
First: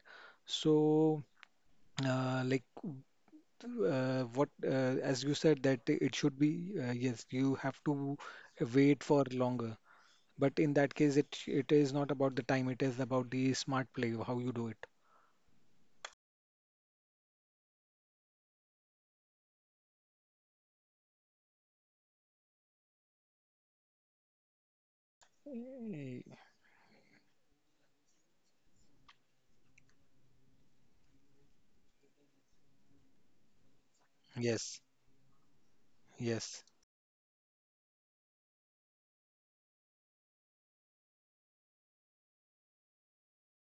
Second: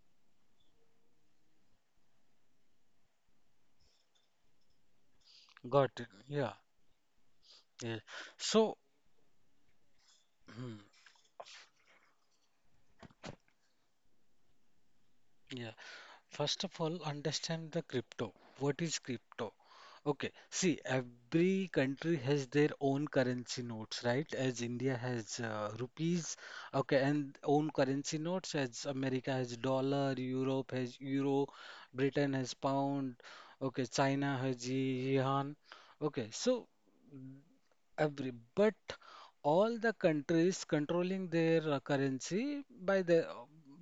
S1: So uh, like what as you said,
S2: got
S1: that
S2: it.
S1: it should
S2: Yeah.
S1: be yes, you have to
S2: Yeah. So,
S1: wait for longer. But in
S2: hmm,
S1: that case, it is not about the time, it is about the smart play, how you do it.
S2: yeah. First of all, understand the crypto. What is crypto? Okay. See, every country has their own currency notes, right? As India has
S1: Y-
S2: rupees, okay, and own currency notes. As America has dollar, Europe has euro, Britain has pound, okay, China has
S1: yes.
S2: yuan. Okay. So.
S1: Yes,
S2: Every but all the countries controlling their currency by the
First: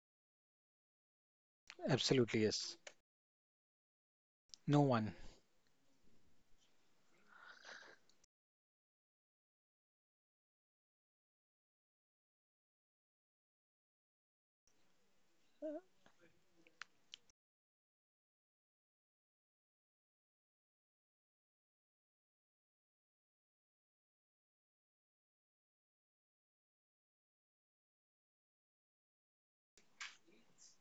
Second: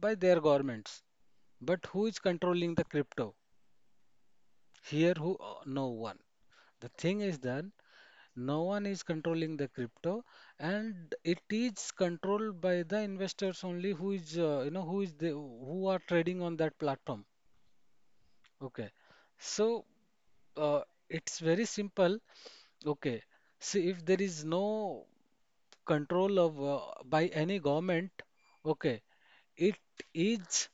S2: by their governments, but who is
S1: absolutely.
S2: controlling
S1: Yes,
S2: the crypto
S1: no one.
S2: here? Who No one. The thing is that no one is controlling the crypto, and it is controlled by the investors only, who is who is the who are trading on that platform. Okay. So uh, it's very simple. Okay, see, if there is no control of by any government, okay, it is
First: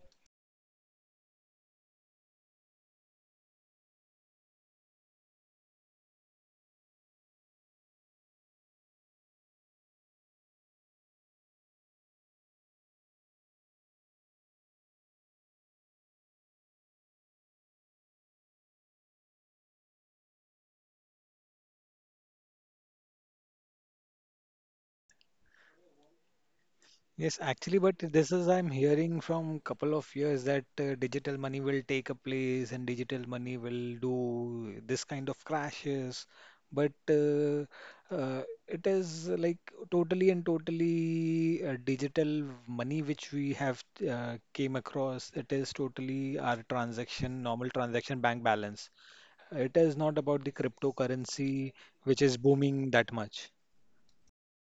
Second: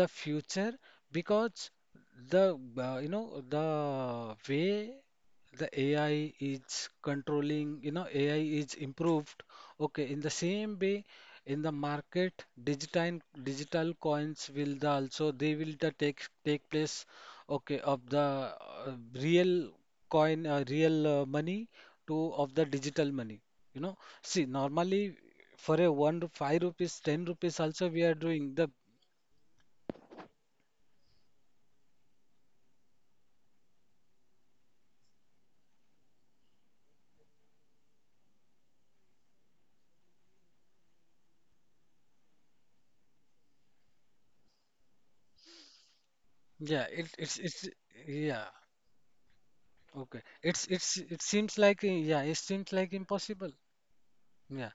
S2: the future. Because the the way the AI is controlling, you know, AI is improved. Okay, in the same way, in the market, digital digital coins will the also they will the take take place, okay, of the real coin real money to of the digital money, you know. See, normally for a five rupees, ten
S1: Yes,
S2: rupees
S1: actually,
S2: also,
S1: but
S2: we are
S1: this is
S2: doing the
S1: I'm hearing from couple of years that digital money will take a place and digital money will do this kind of crashes. But it is like totally and totally digital money which we have came across. It is totally our
S2: yeah it it's
S1: transaction,
S2: it's
S1: normal transaction
S2: yeah.
S1: bank balance. It is
S2: Okay,
S1: not about the
S2: it's it seems
S1: cryptocurrency
S2: like yeah,
S1: which
S2: it
S1: is
S2: seems like
S1: booming that
S2: impossible.
S1: much.
S2: Yeah.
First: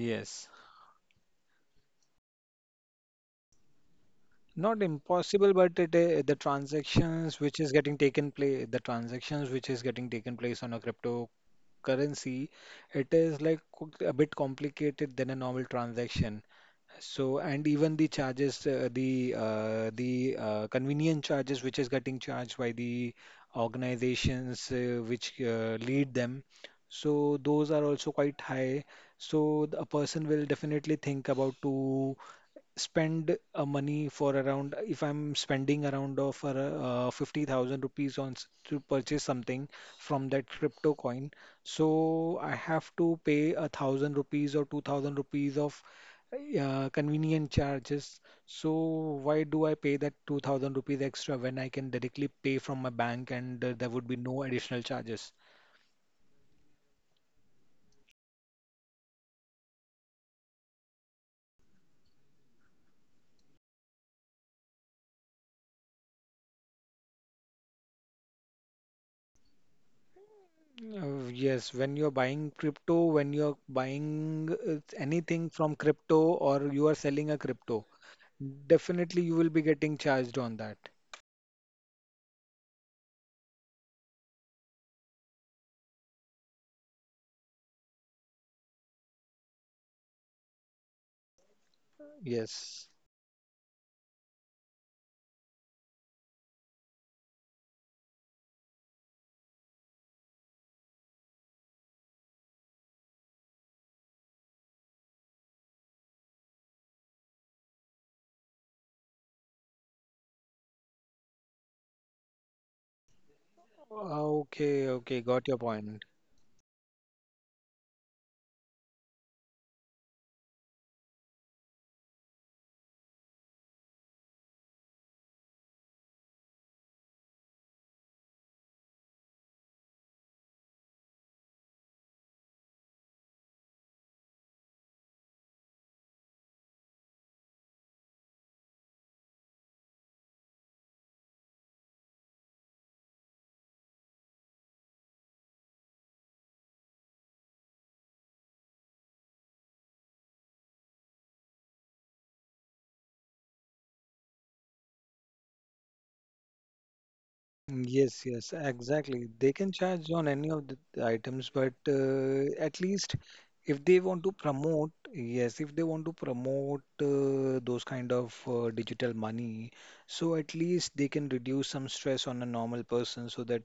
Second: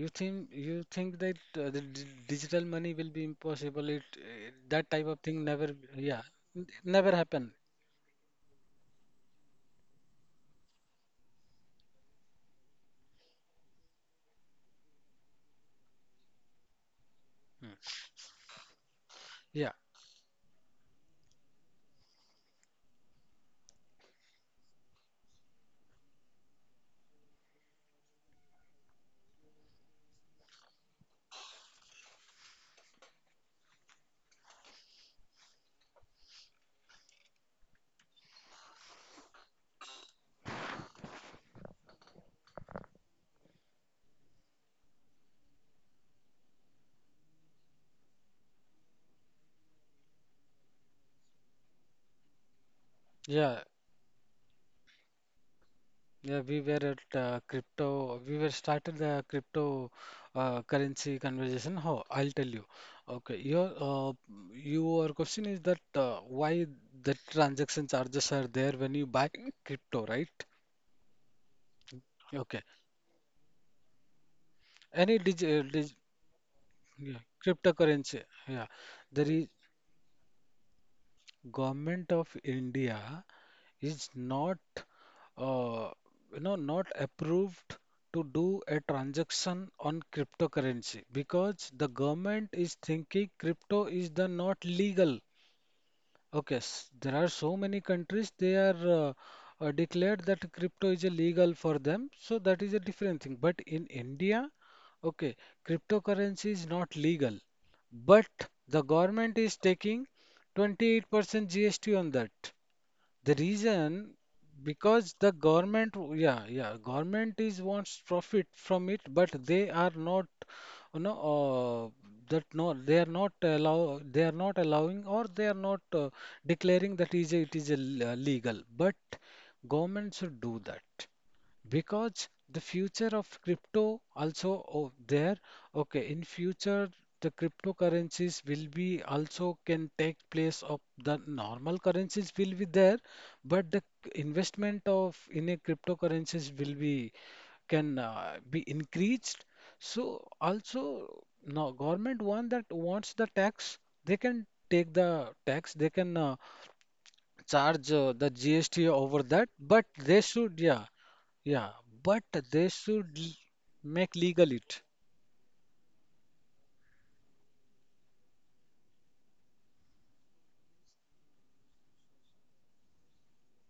S2: you think you think that the d digital money will be impossible? It
S1: Not
S2: that type of thing
S1: impossible,
S2: never.
S1: but it,
S2: Yeah,
S1: the
S2: never
S1: transactions which
S2: happen.
S1: is getting taken place, the transactions which is getting taken place on a cryptocurrency, it is like a bit complicated than a normal transaction. So, and
S2: Hmm.
S1: even the charges,
S2: Yeah,
S1: the convenience charges which is getting charged by the organizations which lead them, so those are also quite high. So a person will definitely think about to spend money for around, if I'm spending around of for 50,000 rupees on to purchase something from that crypto coin, so I have to pay a thousand rupees or 2,000 rupees of convenient charges. So why do I pay that 2,000 rupees extra when I can directly pay from my bank
S2: yeah.
S1: and there would be no additional charges?
S2: Yeah, we were at crypto. We were started the crypto currency conversation. How? I'll tell you. Okay, your question is that why the transaction charges are there when you buy crypto, right?
S1: Yes, when you're buying
S2: Okay,
S1: crypto, when you're buying
S2: any digi
S1: anything from
S2: dig
S1: crypto or you are
S2: yeah,
S1: selling a crypto.
S2: cryptocurrency. Yeah, there
S1: Definitely you
S2: is
S1: will be getting charged on that.
S2: government of India is not uh, not approved to do a transaction on cryptocurrency, because the government is
S1: Yes.
S2: thinking crypto is the not legal. Okay, there are so many countries, they are declared that crypto is illegal for them, so that is a different thing. But in India, okay, cryptocurrency is not legal, but the government is taking 28% GST on that. The reason,
S1: Okay,
S2: because
S1: okay,
S2: the
S1: got your
S2: government,
S1: point.
S2: yeah, yeah, government is wants profit from it, but they are not, you know, that no, they are not allow, they are not allowing, or they are not declaring that is it is a, legal. But government should do that. Because the future of crypto also there, okay, in future the cryptocurrencies will be also can take place of the normal currencies will be there, but the investment of in a cryptocurrencies will be can be increased. So also now government want that wants the tax, they can take the tax, they can charge the
S1: Yes, yes,
S2: GST over
S1: exactly.
S2: that.
S1: They can
S2: But
S1: charge
S2: they
S1: on any
S2: should,
S1: of the
S2: yeah,
S1: items,
S2: yeah,
S1: but
S2: but they
S1: at
S2: should
S1: least if they
S2: make
S1: want to
S2: legal it.
S1: promote, yes, if they want to promote those kind of digital money, so at least they can reduce some stress on a normal person so that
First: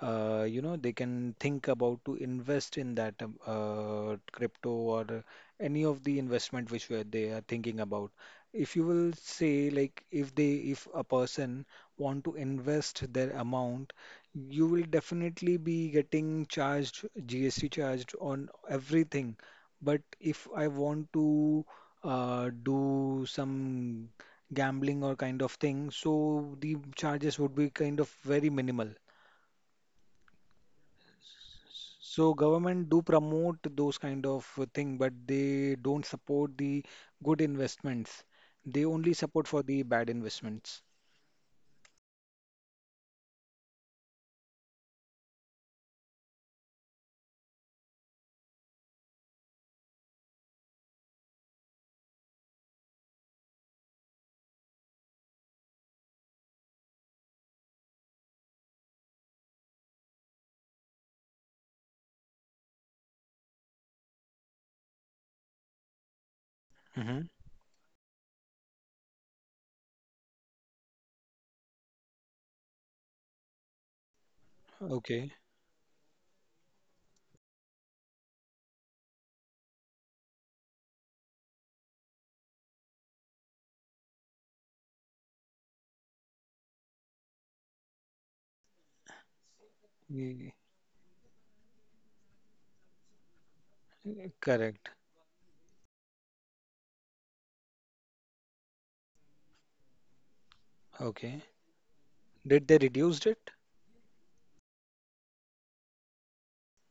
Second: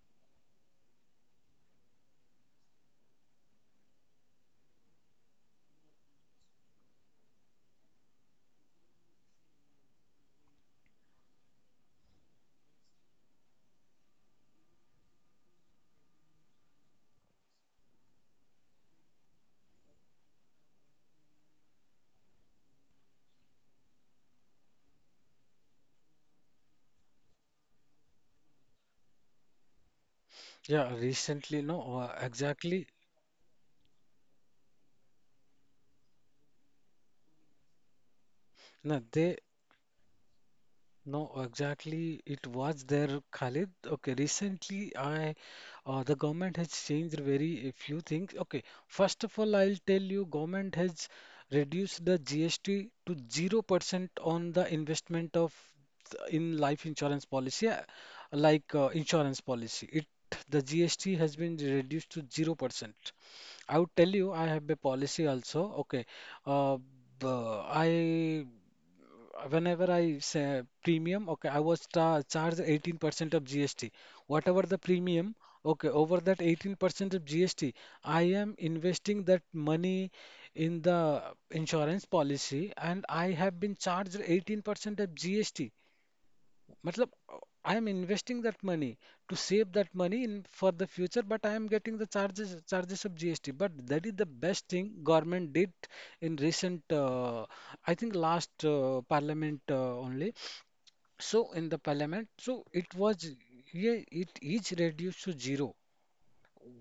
S1: you know they can think about to invest in that crypto or any of the investment which were they are thinking about. If you will say, like, if they if a person want to invest their amount, you will definitely be getting charged GST charged on everything. But if I want to do some gambling or kind of thing, so the charges would be kind of very minimal.
S2: Yeah, recently, no,
S1: So government
S2: exactly.
S1: do promote those kind of thing, but they don't support the good investments. They
S2: No,
S1: only
S2: they,
S1: support for the bad investments.
S2: no, exactly. It was there, Khalid. Okay, recently, I, the government has changed very few things. Okay, first of all, I'll tell you, government has reduced the GST to 0% on the investment of in life insurance policy, like insurance policy. It, the GST has been reduced to 0%. I would tell you I have a policy also. Okay. Uh,
S1: Hmm.
S2: I whenever I say premium, okay, I was ta charged 18% of GST. Whatever the
S1: Okay.
S2: premium, okay, over that 18% of GST, I am investing that money in the insurance policy, and I have been charged 18% of GST, matlab, uh, I am investing that money to save that money
S1: Ye-
S2: in for the future, but I am getting the charges of GST. But that is the best
S1: Correct.
S2: thing government did in recent, I think last parliament only.
S1: Okay.
S2: So in the parliament,
S1: Did
S2: so
S1: they
S2: it
S1: reduced
S2: was
S1: it?
S2: yeah, it is reduced to zero.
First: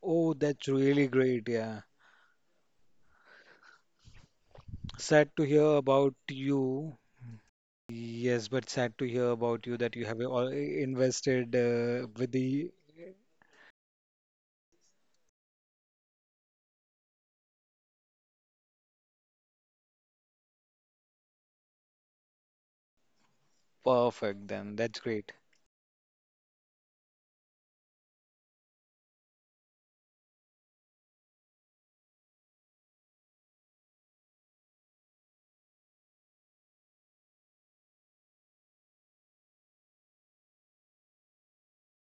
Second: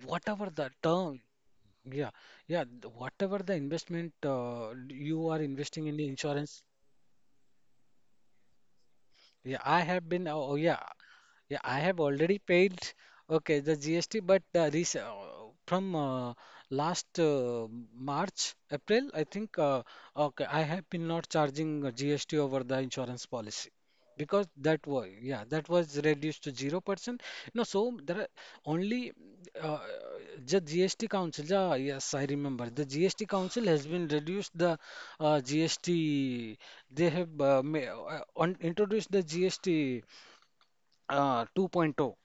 S1: Oh,
S2: Whatever
S1: that's
S2: the
S1: really
S2: term,
S1: great. Yeah.
S2: yeah, yeah, whatever the investment you are
S1: Sad to
S2: investing in
S1: hear
S2: the
S1: about
S2: insurance.
S1: you. Yes, but sad to
S2: Yeah,
S1: hear
S2: I
S1: about
S2: have
S1: you that
S2: been.
S1: you
S2: Oh,
S1: have
S2: oh, yeah,
S1: all
S2: yeah. I
S1: invested
S2: have already
S1: with
S2: paid.
S1: the
S2: Okay, the GST, but the from last March, April, I think. Okay, I have been not charging GST over the insurance policy, because
S1: perfect then.
S2: that
S1: That's
S2: was
S1: great.
S2: yeah, that was reduced to 0%. No, so there are only uh, the GST Council, yeah, yes, I remember. The GST Council has been reduced the GST. They have introduced the GST 2.0.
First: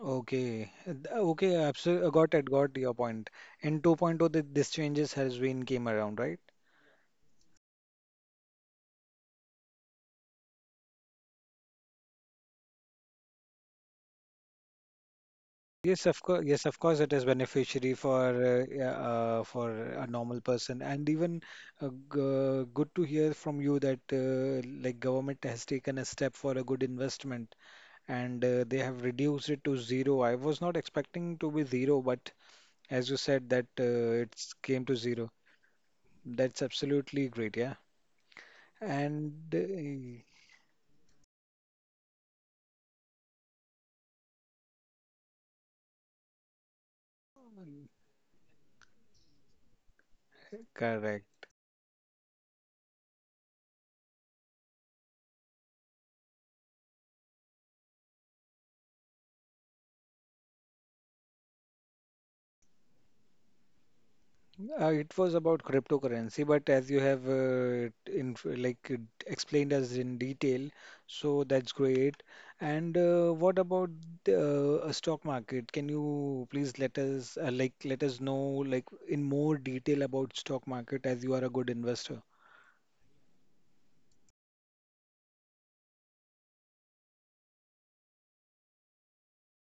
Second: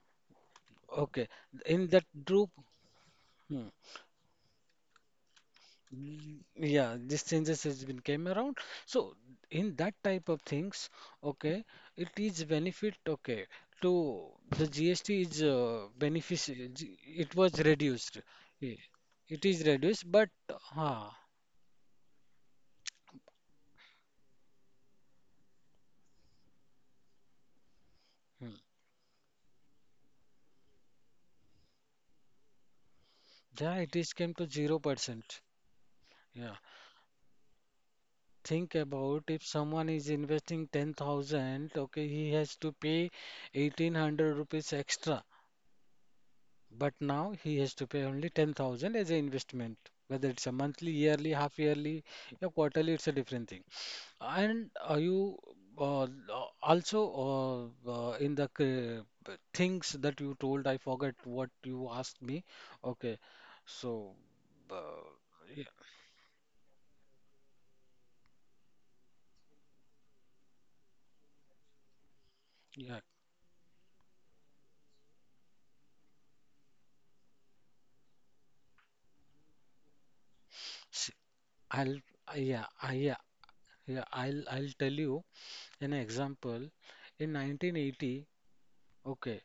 S1: Okay.
S2: Okay,
S1: Okay,
S2: in that
S1: absolutely. Got it.
S2: group,
S1: Got your point.
S2: hmm.
S1: In 2.0, this changes has been came around, right?
S2: Mm, yeah, these changes has been came around. So in that type of things, okay, it is benefit, okay, to the GST is
S1: Yes, of course. Yes, of course, it is
S2: It was
S1: beneficiary for
S2: reduced. Yeah, it
S1: for
S2: is
S1: a
S2: reduced, but
S1: normal person, and
S2: uh,
S1: even good to hear from you that like government has taken a step for a good investment, and they have reduced it to zero. I was not expecting to be zero, but as you said, that
S2: yeah, it is
S1: it
S2: came to
S1: came to zero.
S2: 0%. Yeah.
S1: That's absolutely great. Yeah,
S2: Think about
S1: and
S2: if someone is investing 10,000, okay, he has to pay 1800 rupees extra. But now he has to pay only 10,000 as an investment, whether it's a monthly, yearly,
S1: correct.
S2: half yearly, or quarterly, it's a different thing. And are you uh, also in the things that you told? I forgot what you asked me. Okay, so uh,
S1: It was about
S2: yeah,
S1: cryptocurrency, but as you have in like explained us in detail, so that's great. And
S2: yeah.
S1: what about the, a stock market? Can you please let us like let us know like in more detail about stock market as
S2: S-
S1: you are a good
S2: I'll
S1: investor?
S2: yeah, I, yeah, yeah. I'll tell you an example. In 1980, okay.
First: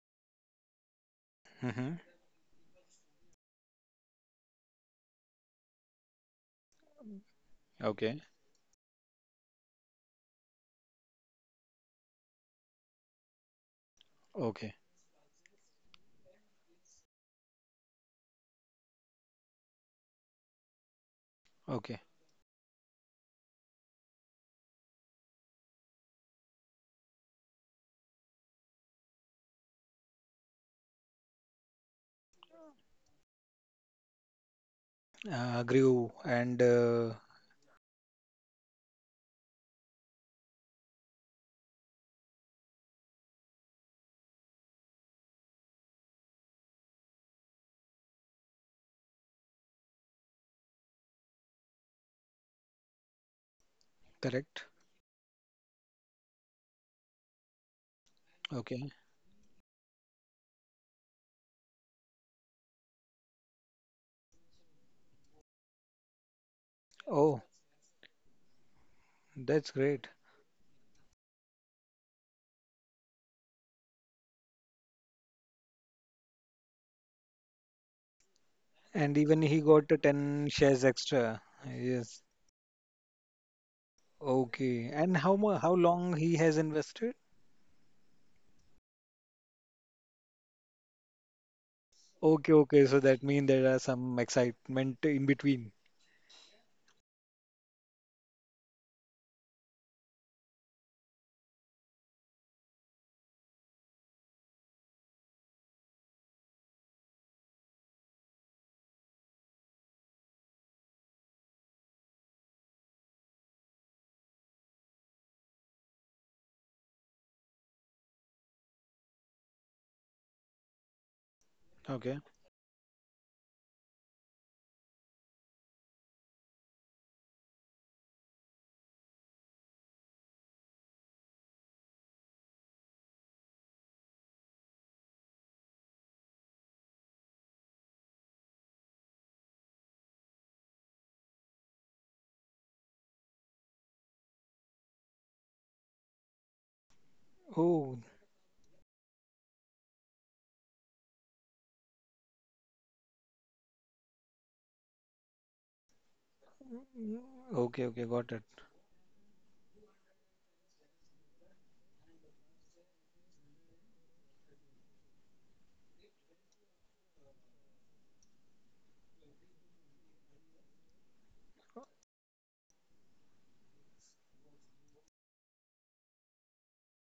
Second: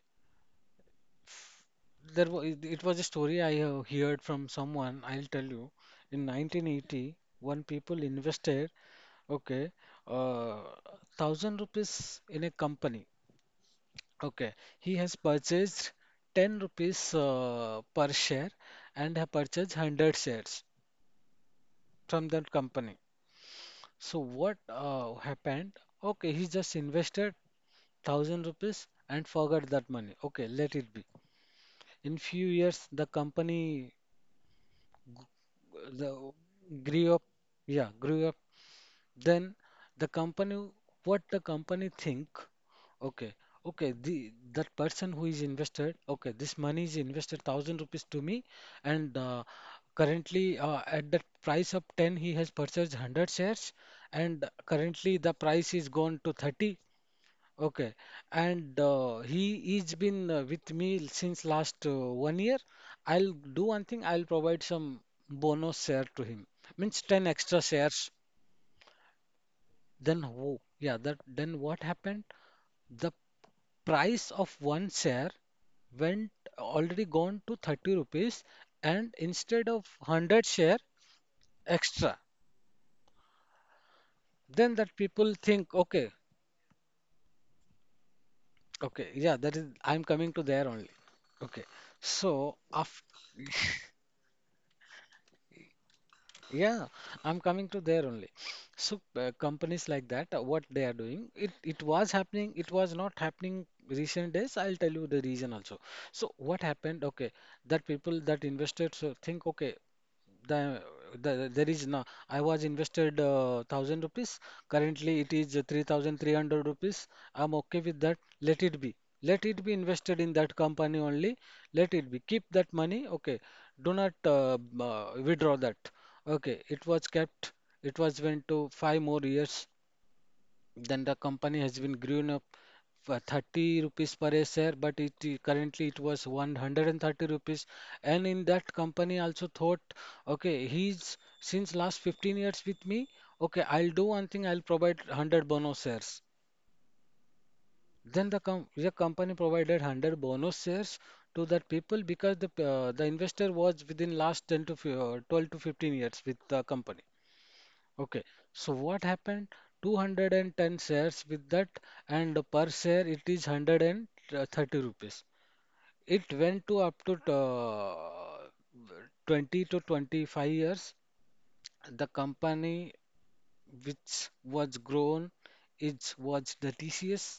S1: Hmm.
S2: There was it was a story I heard from someone. I'll tell you. In 1980, one people
S1: Okay.
S2: invested, okay, uh, thousand rupees in a company. Okay,
S1: Okay,
S2: he has purchased 10 rupees per share, and have purchased 100 shares
S1: okay.
S2: from that company. So what happened? Okay, he just invested 1000 rupees and forgot that money. Okay, let it be. In few years, the company
S1: Grew
S2: the
S1: and
S2: grew up, yeah, grew up. Then the company, what the company think? Okay, okay, the that person who is invested, okay, this money is invested thousand rupees to me, and currently at that price of 10 he has purchased 100 shares, and
S1: correct.
S2: currently the price is gone to 30. Okay, and
S1: Okay.
S2: he he's been with me since last 1 year. I'll do one thing. I'll provide some bonus share to him. Means 10
S1: Oh,
S2: extra shares.
S1: that's great.
S2: Then who? Yeah, that then what happened? The price of one share went already gone to 30 rupees, and
S1: And even
S2: instead
S1: he
S2: of
S1: got
S2: 100
S1: 10
S2: share
S1: shares extra.
S2: extra,
S1: Yes.
S2: then that
S1: Okay.
S2: people
S1: And how
S2: think,
S1: mu how
S2: okay,
S1: long he has invested?
S2: okay, yeah, that is I'm coming to there only. Okay, so
S1: Okay,
S2: after
S1: okay. So that means there are some excitement in between.
S2: yeah, I'm coming to there only. So companies like that, what they are doing, it was happening, it was not happening recent days. I'll tell you the reason also. So what happened? Okay, that people that invested so think, okay, the, the there is no. I was invested thousand rupees. Currently, it is 3,300 rupees. I'm okay with that. Let it be. Let it be invested in that company only. Let it be.
S1: Okay.
S2: Keep that money. Okay. Do not withdraw that. Okay, it was kept. It was went to five more years. Then the company has been grown up for 30 rupees per a share, but it currently it was 130 rupees. And in that company also thought, okay, he's since last 15 years with me. Okay, I'll do one thing. I'll provide 100 bonus shares.
S1: Oh,
S2: Then the company provided 100 bonus shares to that people, because the the investor was within last 10 to 12 to 15 years with the company.
S1: mm, okay,
S2: Okay,
S1: okay, got
S2: so
S1: it.
S2: what happened? 210 shares with that, and per share it is 130 rupees. It went to up to 20 to 25 years. The company which was grown is was the TCS,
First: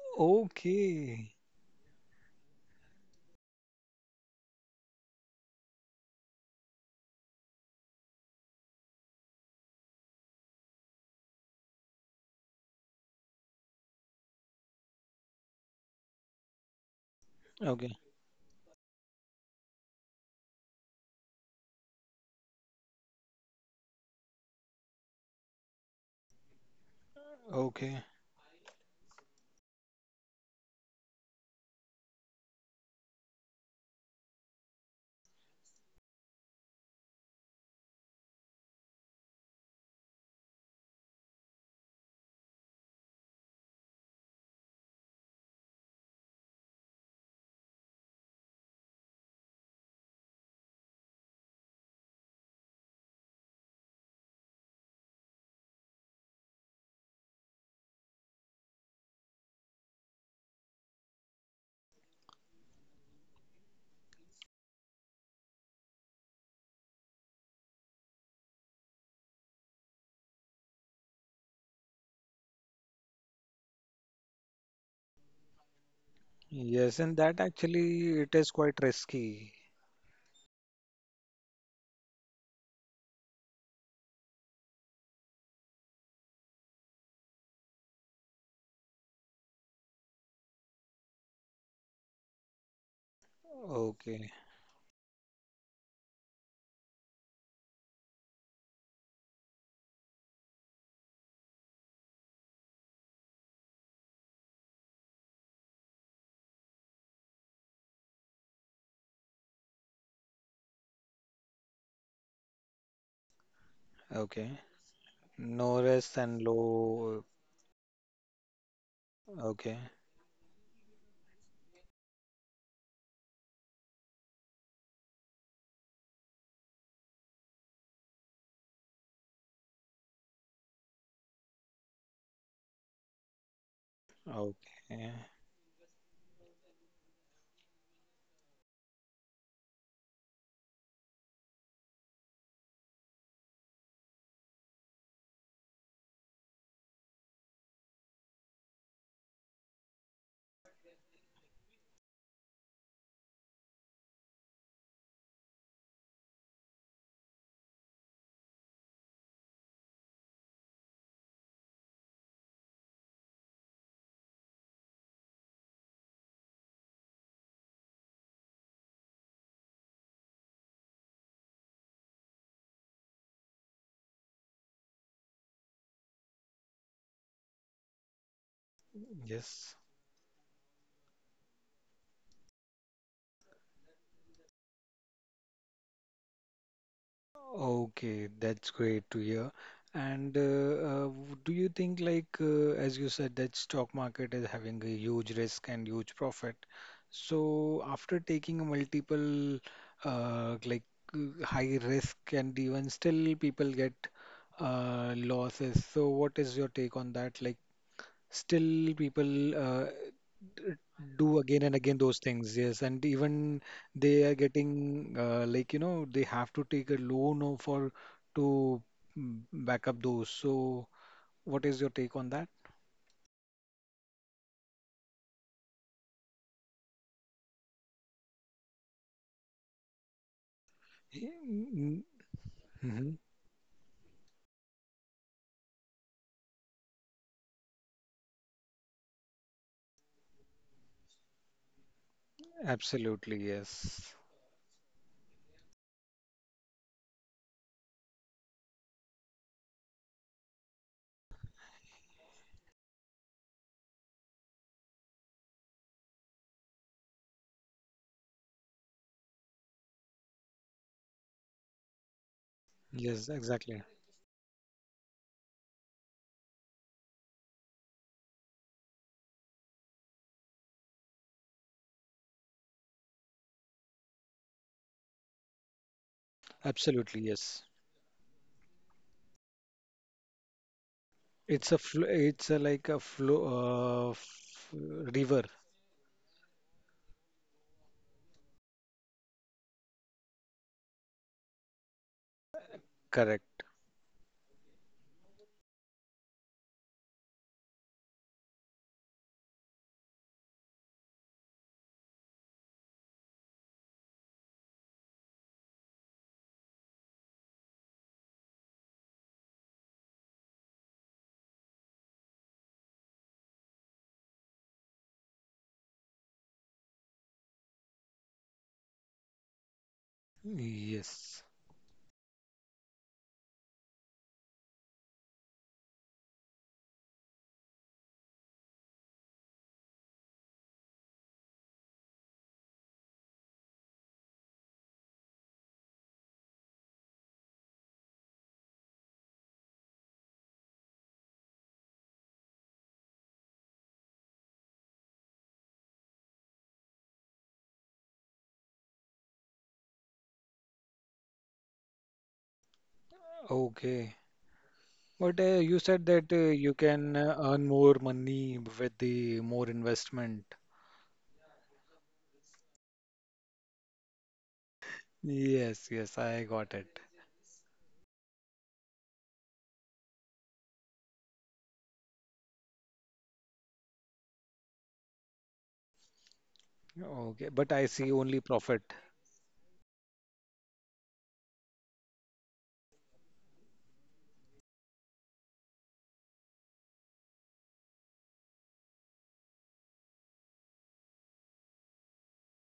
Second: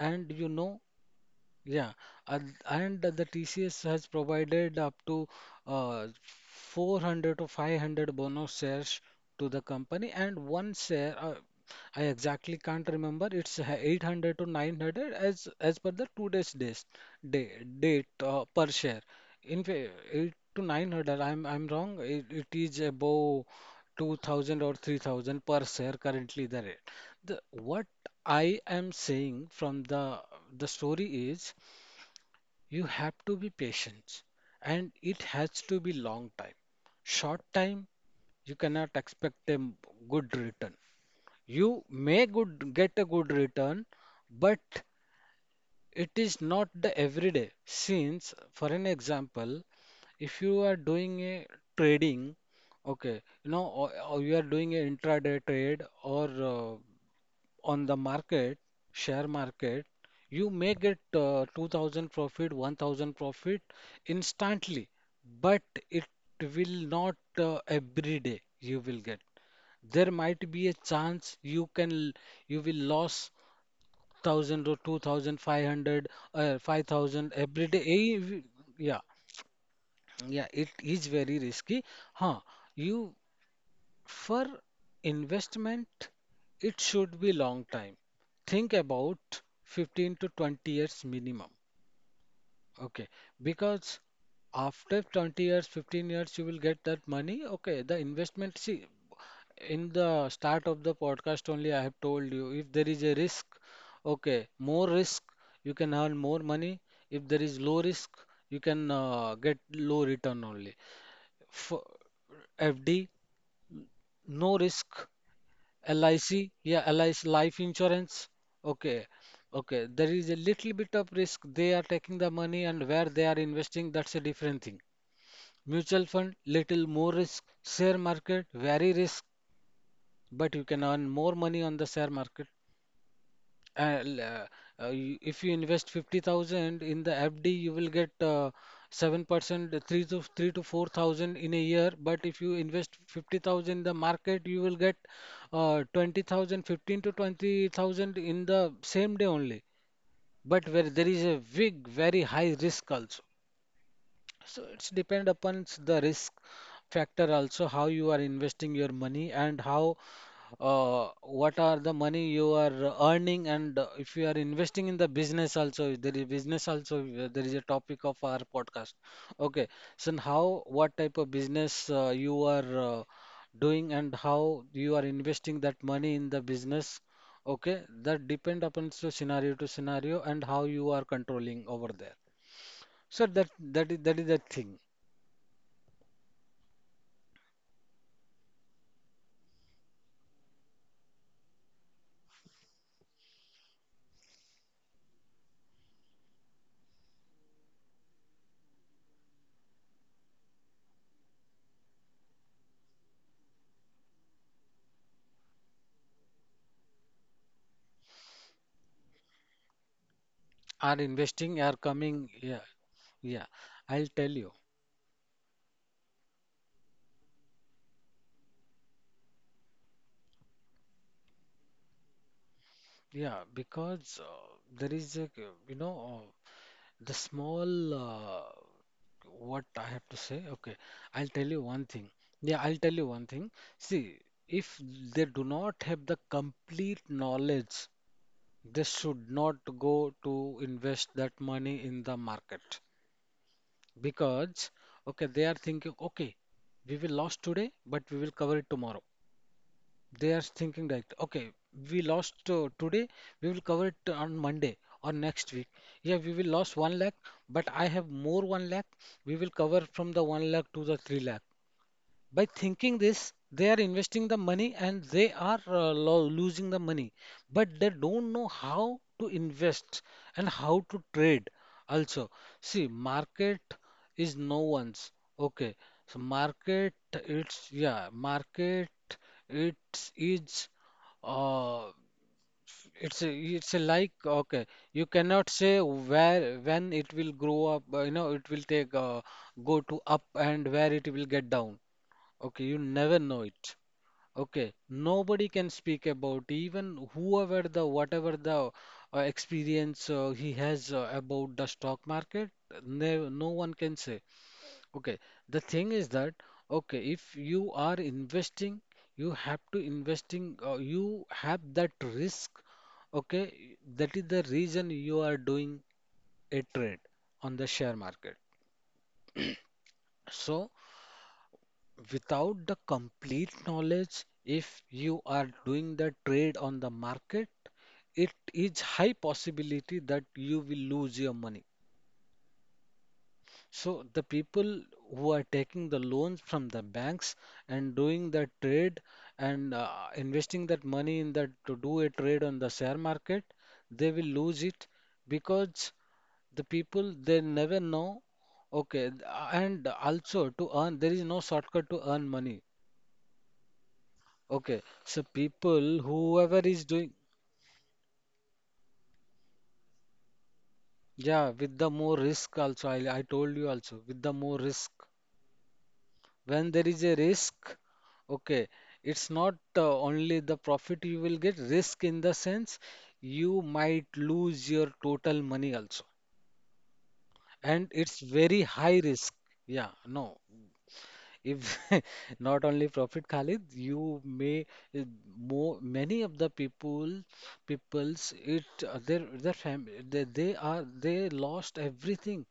S2: and you know.
S1: Okay.
S2: Yeah, and the TCS has provided up to uh, 400 to 500 bonus shares to the company, and one share I exactly can't remember. It's 800 to 900 as per the two days days day, date,
S1: Okay.
S2: per share. In 8 to 900, I'm wrong. It is above 2000 or 3000 per share currently the rate. The what
S1: Okay.
S2: I am saying from the story is you have to be patient, and it has to be long time. Short time, you cannot expect a good return. You may good get a good return, but it is not the everyday. Since, for an example, if you are doing a trading, okay, you know, or you are doing a intraday trade or uh, on the market, share market, you may get 2000 profit, 1000 profit instantly, but it will not every day you will get. There might be a chance you can you will lose 1000 or 2500 or
S1: Yes, and that
S2: 5000 every day.
S1: actually it is
S2: Eh,
S1: quite
S2: yeah,
S1: risky.
S2: yeah, it is very risky. Huh, you for investment, it should be long time. Think about 15 to 20 years minimum. Okay, because
S1: Okay.
S2: after 20 years, 15 years, you will get that money. Okay, the investment, see, in the start of the podcast only, I have told you if there is a risk, okay, more risk, you can earn more money. If there is low risk, you can get low return only. For FD, no
S1: Okay.
S2: risk,
S1: No risk and
S2: LIC, yeah,
S1: low.
S2: LIC life insurance. Okay,
S1: Okay. Okay.
S2: okay. There is a little bit of risk. They are taking the money and where they are investing, that's a different thing. Mutual fund, little more risk. Share market, very risk, but you can earn more money on the share market. Uh, l- uh,
S1: Okay.
S2: you- if you invest 50,000 in the FD, you will get 7%, 3 to 3 to 4,000 in a year. But if you invest 50,000 in the market, you will get 20,000, to 20,000 in the same day only. But where there is a big, very high risk also. So it's depend upon the risk factor also how you are investing your money and how what are the money you are earning. And if you are investing in the business also, there is business also, there is a topic of our podcast. Okay, so how, what type of business you are doing and how you are investing that money in the business. Okay, that depend upon so scenario to
S1: Yes.
S2: scenario and how you are controlling over there. So that is the thing.
S1: Okay, that's great to hear. And do you think, like, as you said, that stock market is having a huge risk and huge profit? So after taking a multiple, uh, like, high risk and even still people get losses. So what is your take on that? Like, still people
S2: Are
S1: do
S2: investing,
S1: again
S2: are
S1: and again
S2: coming.
S1: those things,
S2: Yeah,
S1: yes, and
S2: yeah,
S1: even
S2: I'll
S1: they are
S2: tell you.
S1: getting like you know they have to take a loan or for to, mm, back up those. So what is your take on that?
S2: Yeah, because there is a, the small, what I have to say, okay, I'll tell you one
S1: Mm.
S2: thing. Yeah, I'll tell
S1: Mhm.
S2: you one thing. See, if they do not have the complete knowledge, they should not go to invest that money in the market,
S1: Absolutely yes.
S2: because okay, they are thinking, okay, we will lose today but we will cover it tomorrow. They are thinking like, okay, we lost today, we will cover it on Monday or next week. Yeah, we will lost one lakh, but I have more one lakh. We will cover from the one lakh to the three lakh. By thinking
S1: Yes,
S2: this, they
S1: exactly.
S2: are investing the money and they are lo losing the money, but they don't know how to invest and how to trade. Also, see, market is no one's. Okay, so market,
S1: Absolutely yes.
S2: it's, yeah, market, it's is
S1: it's a
S2: uh,
S1: fl it's a like a
S2: it's a,
S1: flow
S2: it's a like,
S1: f
S2: okay, you
S1: river.
S2: cannot say where, when it will grow up. You know, it will take go to up and where it will get down. Okay, you never know
S1: Correct,
S2: it. Okay, nobody can speak about, even whoever the, whatever the experience he has about the stock market. No, no one can say. Okay, the thing is that, okay, if you are investing, you have to investing. You have that risk. Okay, that is the reason you are doing a trade on the share market. So
S1: yes.
S2: without the complete knowledge, if you are doing the trade on the market, it is high possibility that you will lose your money. So the people who are taking the loans from the banks and doing the trade and investing that money in that to do a trade on the share market, they will lose it because the people they never know. Okay, and also to earn, there is no shortcut to earn money.
S1: Okay.
S2: Okay, so
S1: But you said
S2: people,
S1: that
S2: whoever
S1: you
S2: is
S1: can
S2: doing,
S1: earn more money with the more investment.
S2: yeah, with the more risk also, I told you also, with the more risk.
S1: Yes, yes, I got
S2: When there
S1: it.
S2: is a risk, okay, it's not only the profit you will get. Risk in the sense, you might lose your total money also.
S1: Okay, but I
S2: And
S1: see
S2: it's
S1: only
S2: very
S1: profit.
S2: high risk. Yeah, no. If not only Prophet Khalid, you may uh, more many of the peoples it, their family, they lost everything.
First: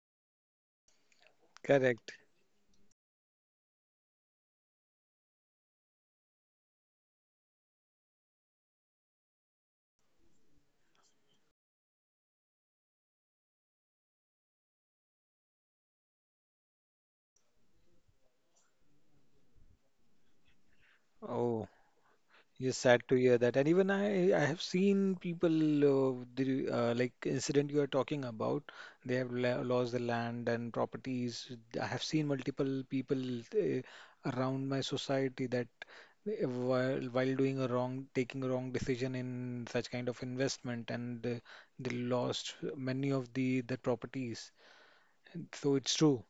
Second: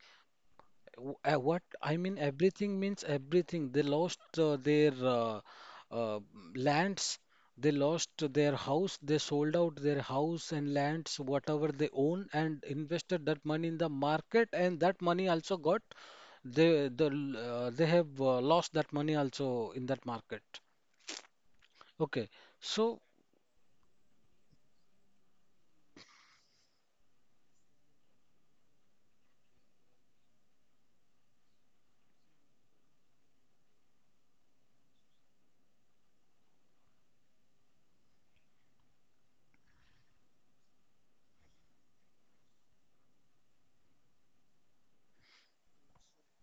S2: What I
S1: Correct.
S2: mean everything means everything. They lost their uh, lands. They lost their house. They sold out their house and lands, whatever they own, and invested that money in the market, and that money also got, they have lost that money also in that market.
S1: Oh.
S2: Okay,
S1: Yes,
S2: so
S1: sad to hear that. And even I have seen people, the like incident you are talking about. They have la lost the land and properties. I have seen multiple people uh, around my society that while doing a wrong, taking a wrong decision in such kind of investment, and they lost many of the properties. So it's true.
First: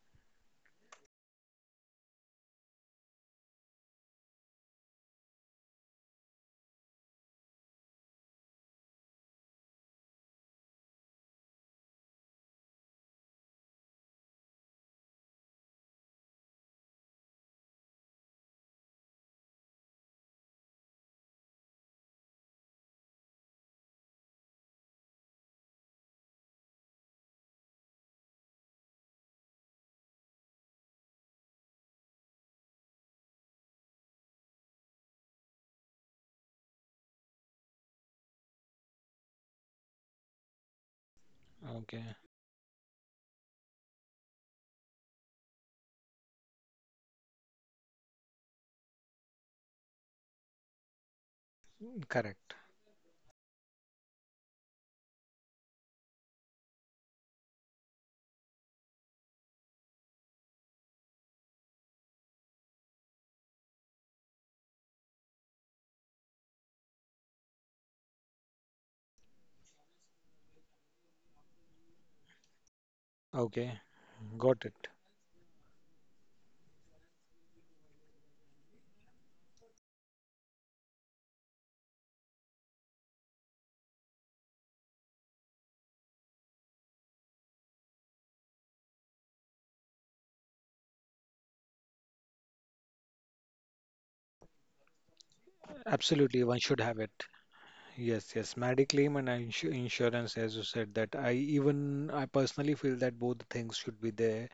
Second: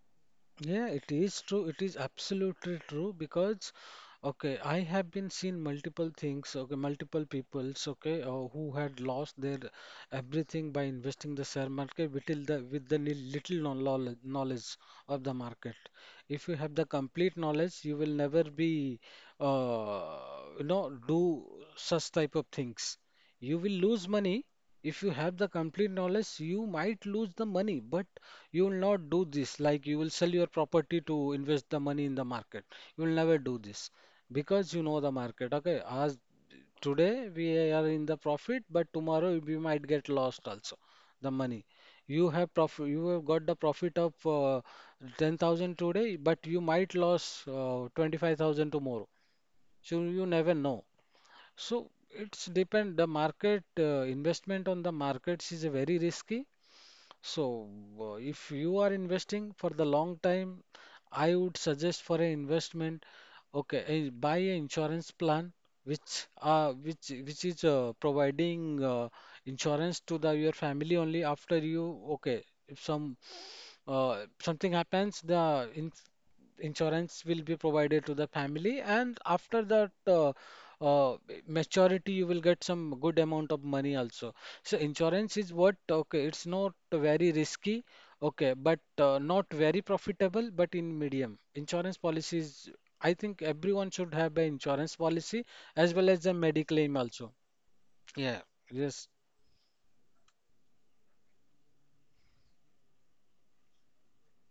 S2: yeah, it is true. It is absolutely true because okay, I have been seen multiple things. Okay, multiple peoples. Okay, who had lost their everything by investing the share market with the with the little knowledge of the market. If you have the complete knowledge, you will never be uh, do such type of things. You will lose money. If you have the complete knowledge, you might lose the money, but you will not do this. Like, you will sell your property to invest the money in the market. You will never do this because you know the market. Okay, as today we are in the profit, but tomorrow we might get lost also the money.
S1: Okay,
S2: You have profit, you have got the profit of 10,000 today, but you might lose 25,000 tomorrow. So you never know. So it's
S1: correct.
S2: depend the market investment on the markets is a very risky. So if you are investing for the long time, I would suggest for an investment, okay, buy an insurance plan which which is providing insurance to the your family only after you, okay, if some
S1: Okay, got
S2: something
S1: it.
S2: happens, the in insurance will be provided to the family, and after that uh, maturity, you will get some good amount of money also. So insurance is what? Okay, it's not very risky, okay, but not very profitable, but in medium. Insurance policies, I think everyone should have an insurance policy as well as a
S1: Absolutely, one
S2: medical
S1: should
S2: claim
S1: have it.
S2: also.
S1: Yes,
S2: Yeah,
S1: yes.
S2: yes,
S1: Mediclaim and insurance, as you said, that I even I personally feel that both things should be there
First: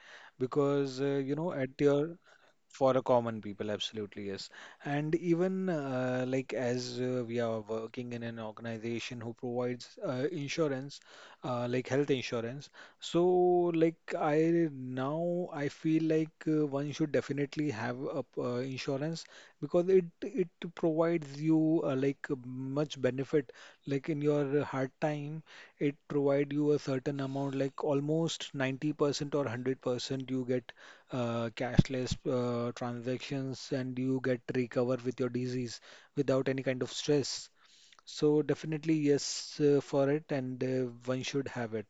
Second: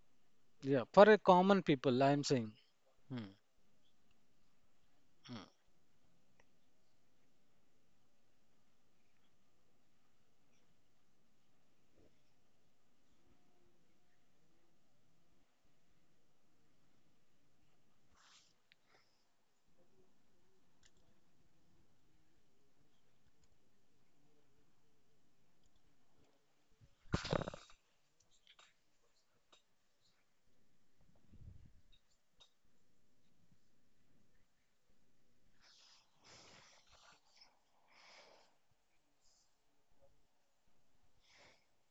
S2: yeah,
S1: because
S2: for a
S1: you know
S2: common
S1: at
S2: people, I
S1: your
S2: am saying.
S1: for a
S2: Hmm,
S1: common people, absolutely, yes. And
S2: hmm.
S1: even like as we are working in an organization who provides insurance, like health insurance. So like I now I feel like one should definitely have a insurance because it provides you like much benefit. Like in your hard time, it provide you a certain amount, like almost 90% or 100% you get cashless transactions and you get recover with your disease without any kind of stress. So definitely yes for it and one should have it.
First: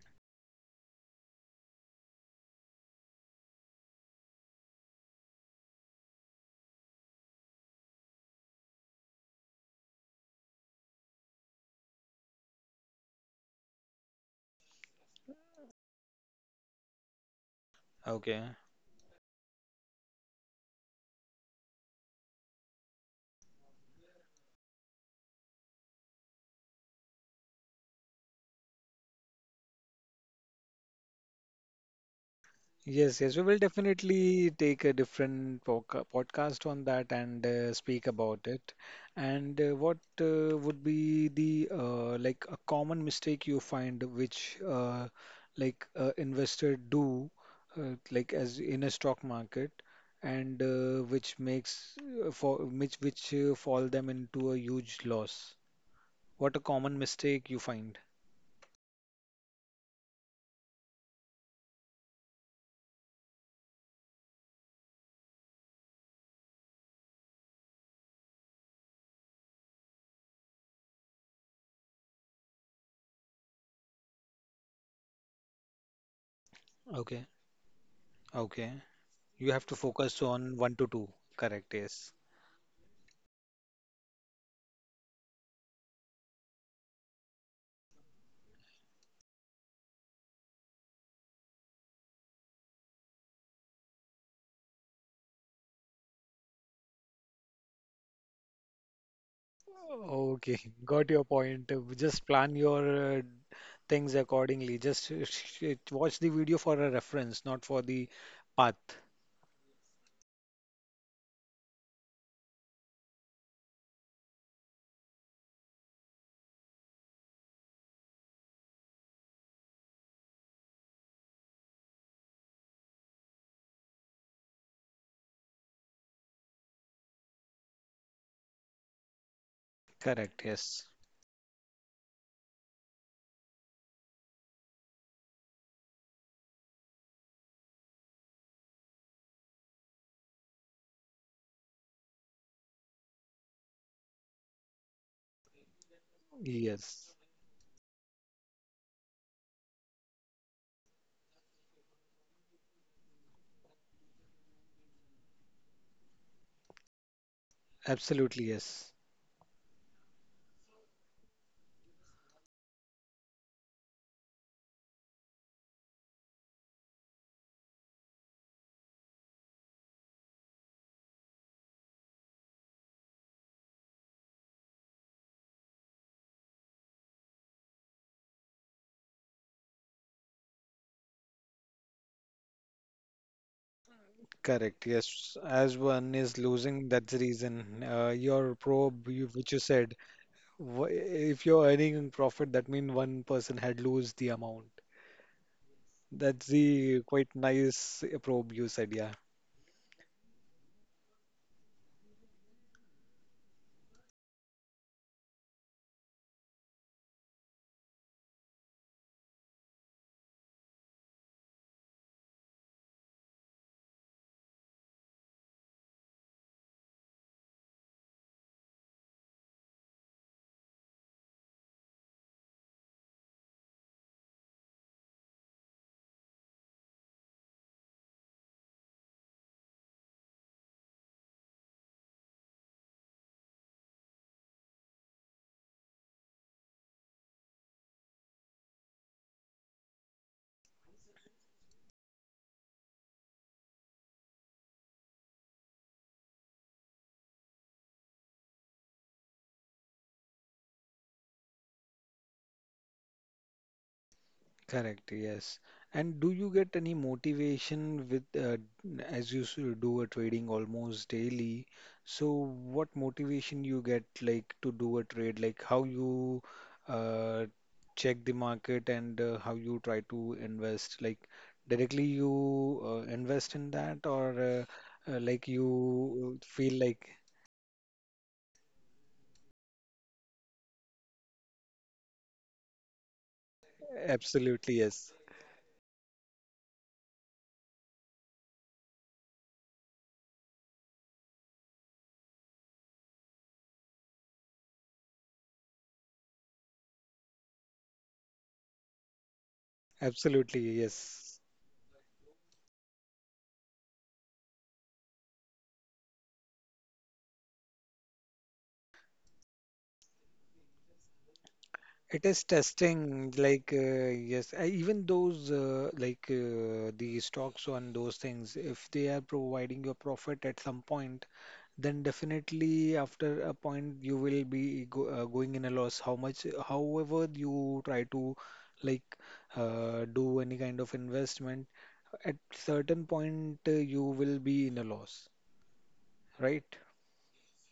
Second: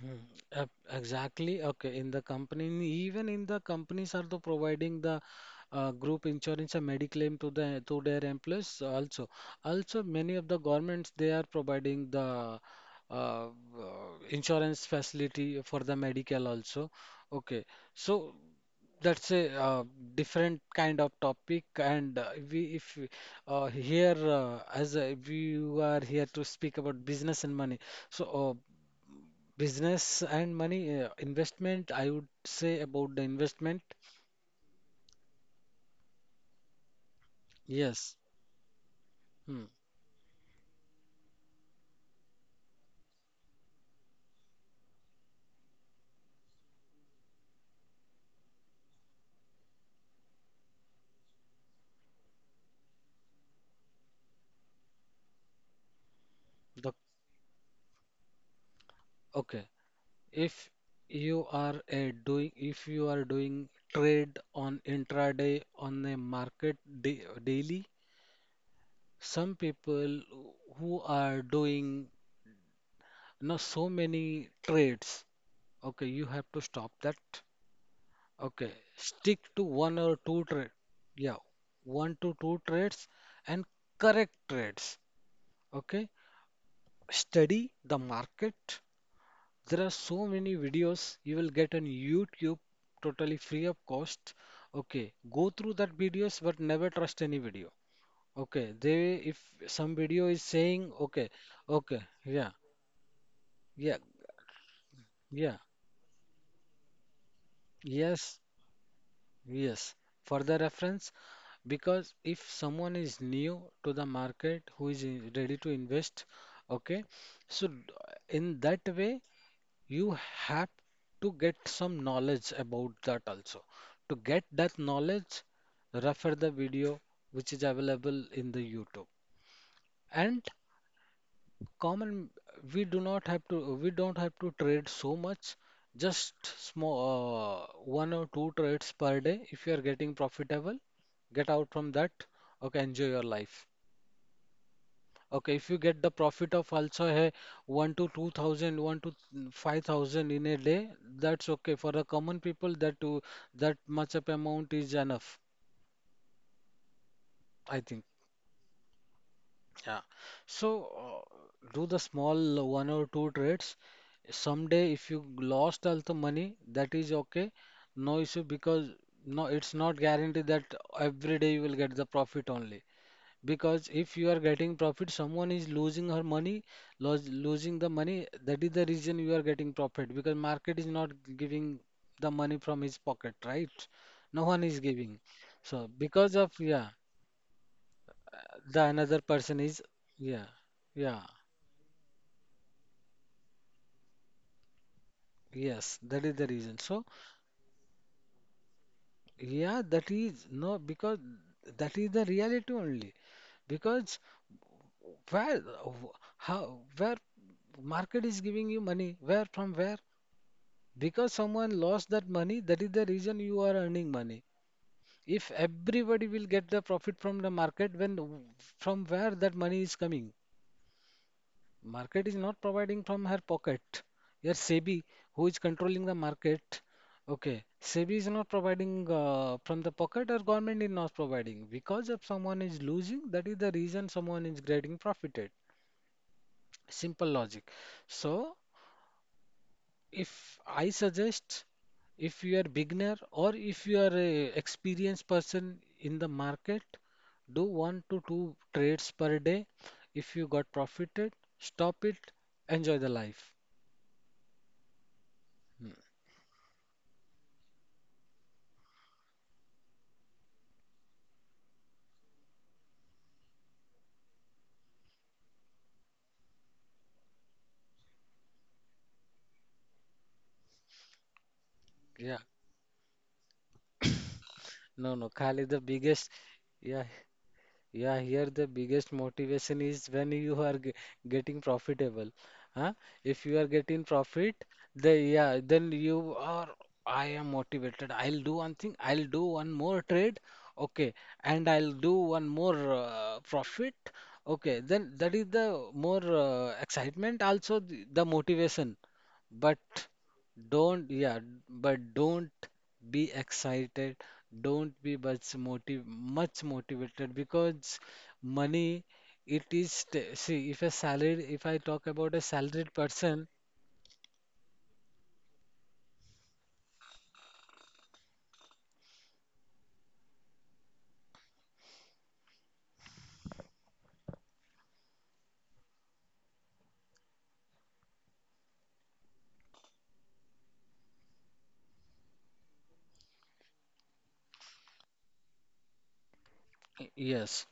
S2: Hmm, exactly. Okay. In the company, even in the companies are the providing the group insurance and mediclaim to their employees also. Also, many of the governments they are providing the uh, uh, insurance facility for the medical also. Okay. So
S1: Okay.
S2: that's a, different kind of topic and we if we, here as we are here to speak about business and money. So. Business and money, investment, I would say
S1: Yes,
S2: about the
S1: yes, we will
S2: investment.
S1: definitely take a different podcast on that and speak
S2: Yes.
S1: about it. And
S2: Hmm.
S1: what would be the like a common mistake you find which like investor do like as in a stock market, and which makes for which fall them into a huge loss. What a
S2: The,
S1: common mistake you find.
S2: okay. If you are a doing, if you are doing trade on intraday on a market da daily, some people who are doing not so many trades, okay, you have to stop
S1: Okay,
S2: that.
S1: okay.
S2: Okay,
S1: You
S2: stick
S1: have to
S2: to one
S1: focus
S2: or
S1: on
S2: two
S1: one to
S2: trade.
S1: two.
S2: Yeah,
S1: Correct, yes.
S2: one to two trades and correct trades. Okay, study the market. There are so many videos you will get on YouTube totally free of cost. Okay, go through that videos, but never trust any video. Okay, they if some video is
S1: Okay,
S2: saying,
S1: got your
S2: okay,
S1: point.
S2: okay,
S1: Just plan
S2: yeah,
S1: your
S2: yeah,
S1: things accordingly. Just
S2: yeah,
S1: watch the video for a reference, not for the
S2: yes,
S1: path.
S2: yes. For the reference, because if someone is new to the market, who is ready to invest, okay, so in that way you have to get some knowledge about that also. To get that knowledge, refer the video which is available in the YouTube.
S1: Correct,
S2: And
S1: yes.
S2: common, we do not have to, we don't have to trade so much, just small, one or two trades per day. If you are getting profitable, get out from that. Okay, enjoy your life. Okay, if you get the profit of
S1: Yes,
S2: also a 1 to 2,000, 1 to 5,000 in a day, that's okay. For the common people, that to that much of amount is enough, I think.
S1: absolutely yes.
S2: Yeah. So do the small one or two trades. Someday, if you lost all the money, that is okay. No issue, because no, it's not guaranteed that every day you will get the profit only. Because if you are getting profit, someone is losing her money, losing the money. That is the reason you are getting profit, because market is not giving the money from his pocket, right? No one
S1: Correct,
S2: is giving.
S1: yes. As
S2: So
S1: one is
S2: because of
S1: losing,
S2: yeah,
S1: that's the reason. Your
S2: the
S1: probe,
S2: another
S1: you, which you
S2: person is,
S1: said,
S2: yeah, yeah,
S1: if you're earning profit, that means one person had lose the amount.
S2: yes, that is
S1: That's
S2: the reason.
S1: the
S2: So
S1: quite nice probe you said, yeah.
S2: yeah, that is no, because that is the reality only because where, how, where market is giving you money, where from, where? Because someone lost that money, that is the reason you are earning money. If everybody will get the profit from the market, when, from where that money is coming? Market is not providing from her pocket. Your SEBI, who is controlling the market, okay, SEBI is not providing from the pocket, or government is not providing. Because if someone is losing, that is the reason someone is getting profited. Simple logic. So if I suggest, if you are beginner or if you are a experienced person in the market, do one to two trades per day. If you got profited, stop it, enjoy the life.
S1: Correct, yes.
S2: Hmm.
S1: And do you get any motivation with as do a trading almost daily? So what motivation you get like to do a trade, like how you uh, check the market and how you try to invest? Like directly
S2: Yeah,
S1: you invest in that or
S2: no, no,
S1: like
S2: Kali, the biggest,
S1: you feel
S2: yeah,
S1: like
S2: yeah, here the biggest motivation is when you are getting profitable. Huh? If you are getting profit,
S1: absolutely yes.
S2: the yeah, then you are, I am motivated. I'll do one thing. I'll do one more trade. Okay, and I'll do one more profit. Okay, then that is the more excitement, also the motivation. But
S1: Absolutely
S2: don't, yeah,
S1: yes.
S2: but don't be excited, don't be much motivated, because money, it is see, if a salary, if I talk
S1: It
S2: about a
S1: is
S2: salaried
S1: testing,
S2: person,
S1: like, yes, even those, the stocks on those things, if they are providing you a profit at some point, then definitely after a point you will be going in a loss. How much, however, you try to, like, do any kind of investment, at certain point you will be in a loss, right?
S2: y- yes,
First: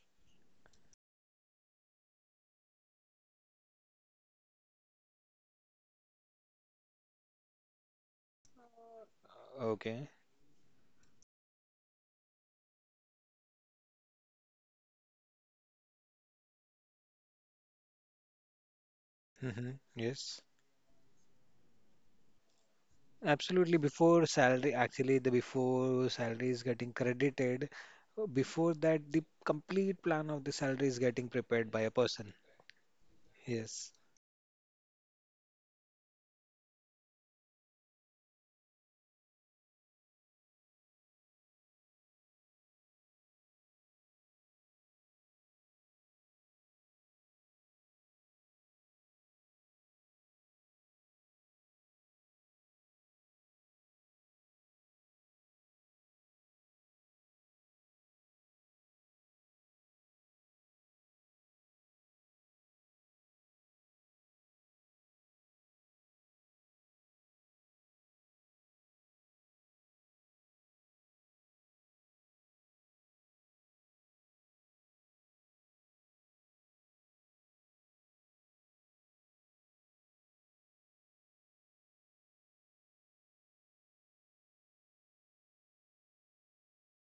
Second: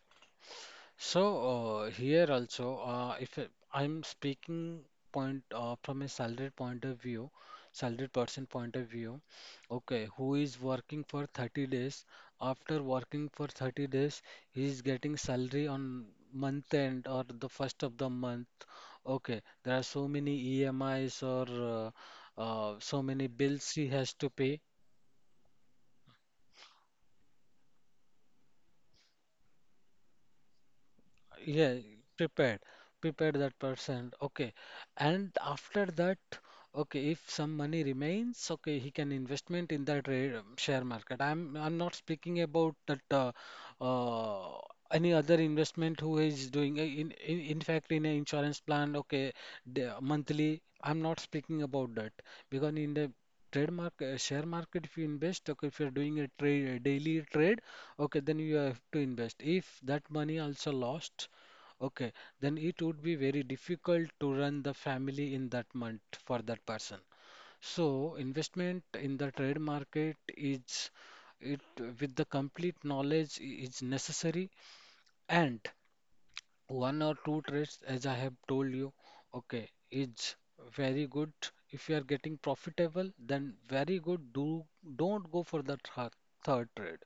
S2: so here also if I'm speaking point, from a salaried point of view, salaried person point of view, okay,
S1: Okay.
S2: who is working for 30 days, after working for 30 days, he is getting salary on month end or the first of the month. Okay, there
S1: Hmm.
S2: are so many
S1: Yes.
S2: EMIs or so many bills
S1: Absolutely,
S2: she has
S1: before
S2: to pay.
S1: salary, actually, the before salary is getting credited, before that, the complete plan of the salary is getting prepared
S2: Yeah,
S1: by a person.
S2: prepared, prepared that
S1: Yes,
S2: person. Okay, and after that, okay, if some money remains, okay, he can investment in that share market. I'm not speaking about that uh, any other investment who is doing uh, in in fact in an insurance plan. Okay, the monthly. I'm not speaking about that, because in the trade market, share market, if you invest, okay, if you're doing a trade daily trade, okay, then you have to invest. If that money also lost, okay, then it would be very difficult to run the family in that month for that person. So investment in the trade market is, it with the complete knowledge is necessary, and one or two trades, as I have told you, okay, is very good. If you are getting profitable, then very good. Do don't go for the third trade.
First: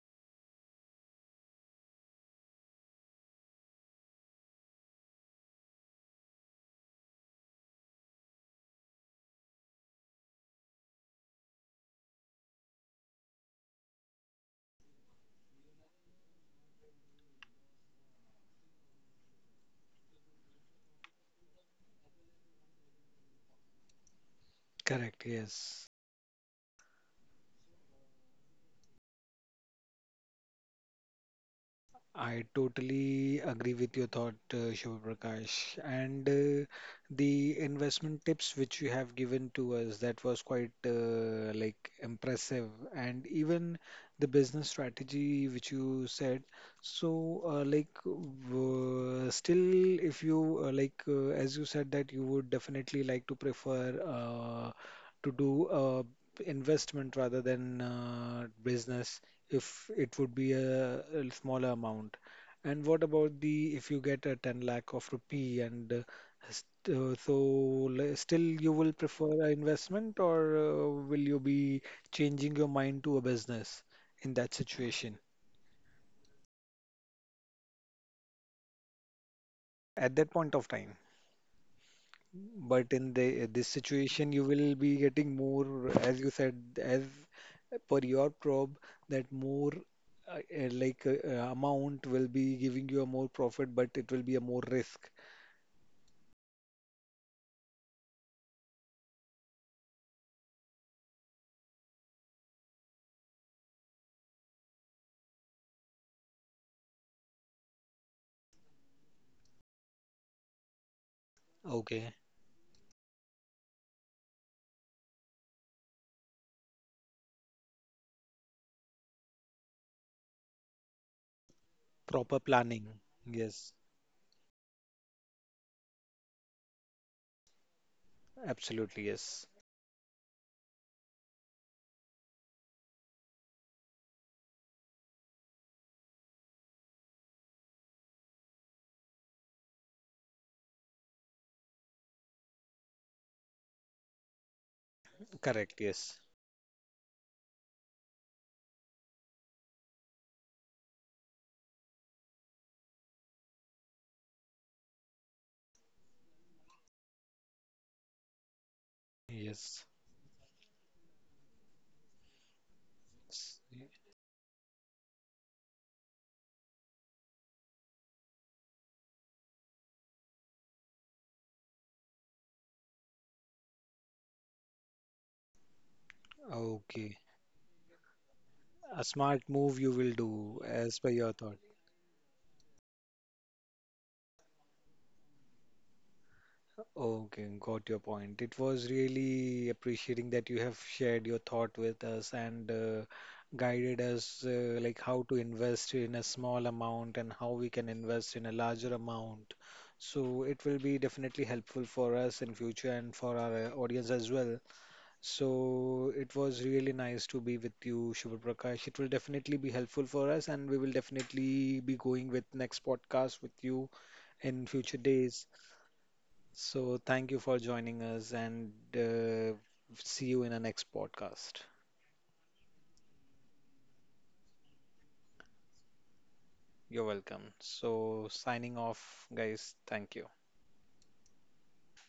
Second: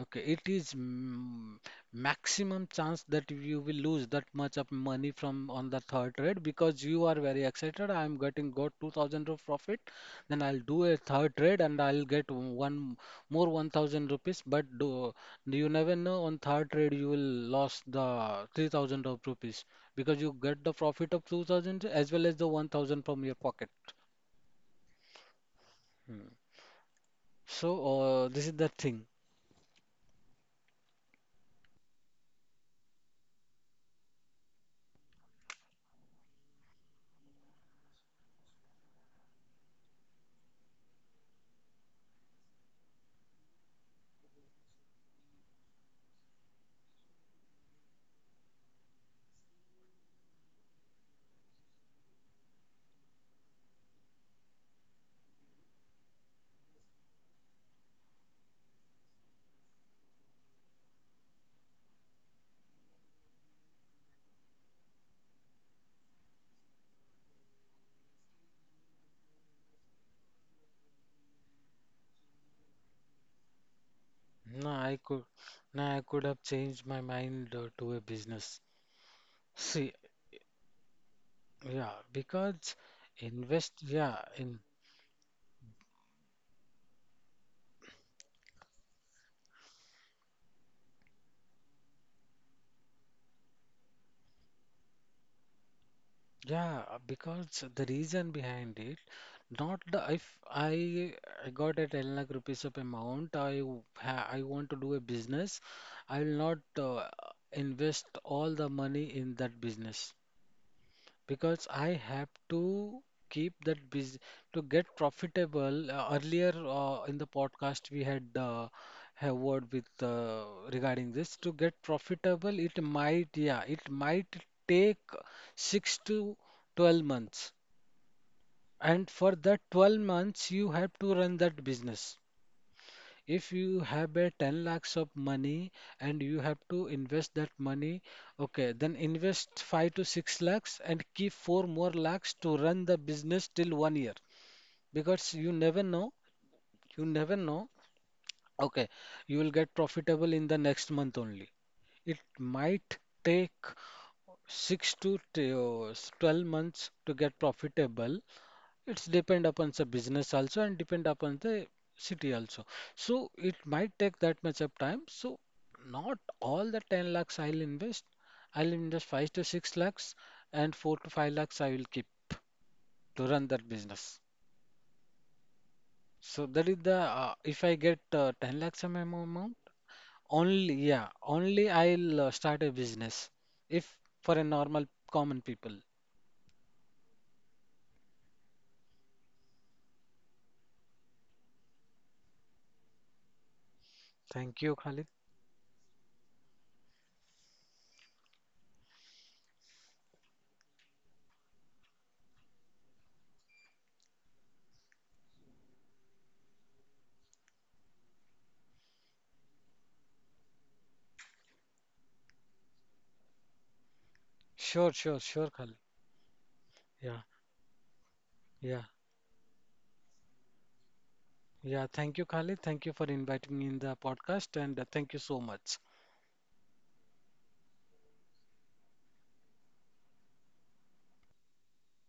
S2: Okay, it is maximum chance that you will lose that much of money from on the third trade because you are very excited. I am getting got 2000 of profit, then I'll do a third trade and I'll get one more 1000 rupees. But do, you never know, on third trade you will lose the 3000 of rupees because you get the profit of 2000 as well as the 1000 from your pocket.
S1: correct. Yes,
S2: Hmm. So this is the thing.
S1: I totally agree with your thought, Shiva Prakash. And the investment tips which you have given to us that was quite like impressive and even the business strategy which you said, so still if you as you said that you would definitely like to prefer to do investment rather than business if it would be a smaller amount, and what about the if you get a 10 lakh of rupee and so, still you will prefer an investment, or will you be changing your mind to a business in that
S2: No, I could,
S1: situation
S2: no, I could have changed my mind to a business. See,
S1: at that point of time?
S2: yeah, because
S1: But in the
S2: invest,
S1: this
S2: yeah,
S1: situation, you
S2: in,
S1: will be getting more, as you said, as per your probe, that more amount will be giving you a more profit, but it will be a more risk.
S2: yeah, because the reason behind it, not the if I I got a 10 lakh rupees of amount, I want to do a business, I will not invest all the money in that business, because I
S1: Okay,
S2: have to keep that business to get profitable. Earlier in the podcast, we had a word with regarding this. To get
S1: proper
S2: profitable, it
S1: planning.
S2: might, yeah,
S1: Yes,
S2: it might take six to 12 months.
S1: absolutely.
S2: And for
S1: Yes,
S2: that 12 months, you have to run that business if you have a 10 lakhs of money and you have to invest that money, okay, then invest 5 to 6 lakhs and keep 4 more lakhs to run the business till 1 year, because
S1: correct. Yes,
S2: you never know, okay, you will get profitable in the next month only. It might take 6 to 12 months to get profitable. It's depend upon
S1: yes.
S2: the business also and depend upon the city also. So it might take that much of time. So not all the 10 lakhs I'll invest. I'll invest 5 to 6 lakhs, and 4 to 5 lakhs I will keep to run that business. So that is the,
S1: Okay.
S2: if I get 10 lakhs of
S1: A
S2: my
S1: smart
S2: amount,
S1: move you will do
S2: only
S1: as per
S2: yeah,
S1: your thought.
S2: only I'll start a business if for a normal common people.
S1: Okay, got your point. It was really appreciating that you have shared your thought with us and guided us
S2: Thank you,
S1: like
S2: Khalid.
S1: how to invest in a small amount and how we can invest in a larger amount. So it will be definitely helpful for us in future and for our audience as well. So it was really nice to be with you, Prakash. It will definitely be helpful for us, and we will definitely be going with next podcast with you in
S2: Sure,
S1: future
S2: sure,
S1: days.
S2: sure, Khalid.
S1: So
S2: Yeah,
S1: thank you for joining us, and
S2: yeah.
S1: see you in the next podcast.
S2: Yeah, thank you, Khalid. Thank you for inviting me in the podcast, and thank you so much.
S1: You're welcome. So signing off, guys. Thank you.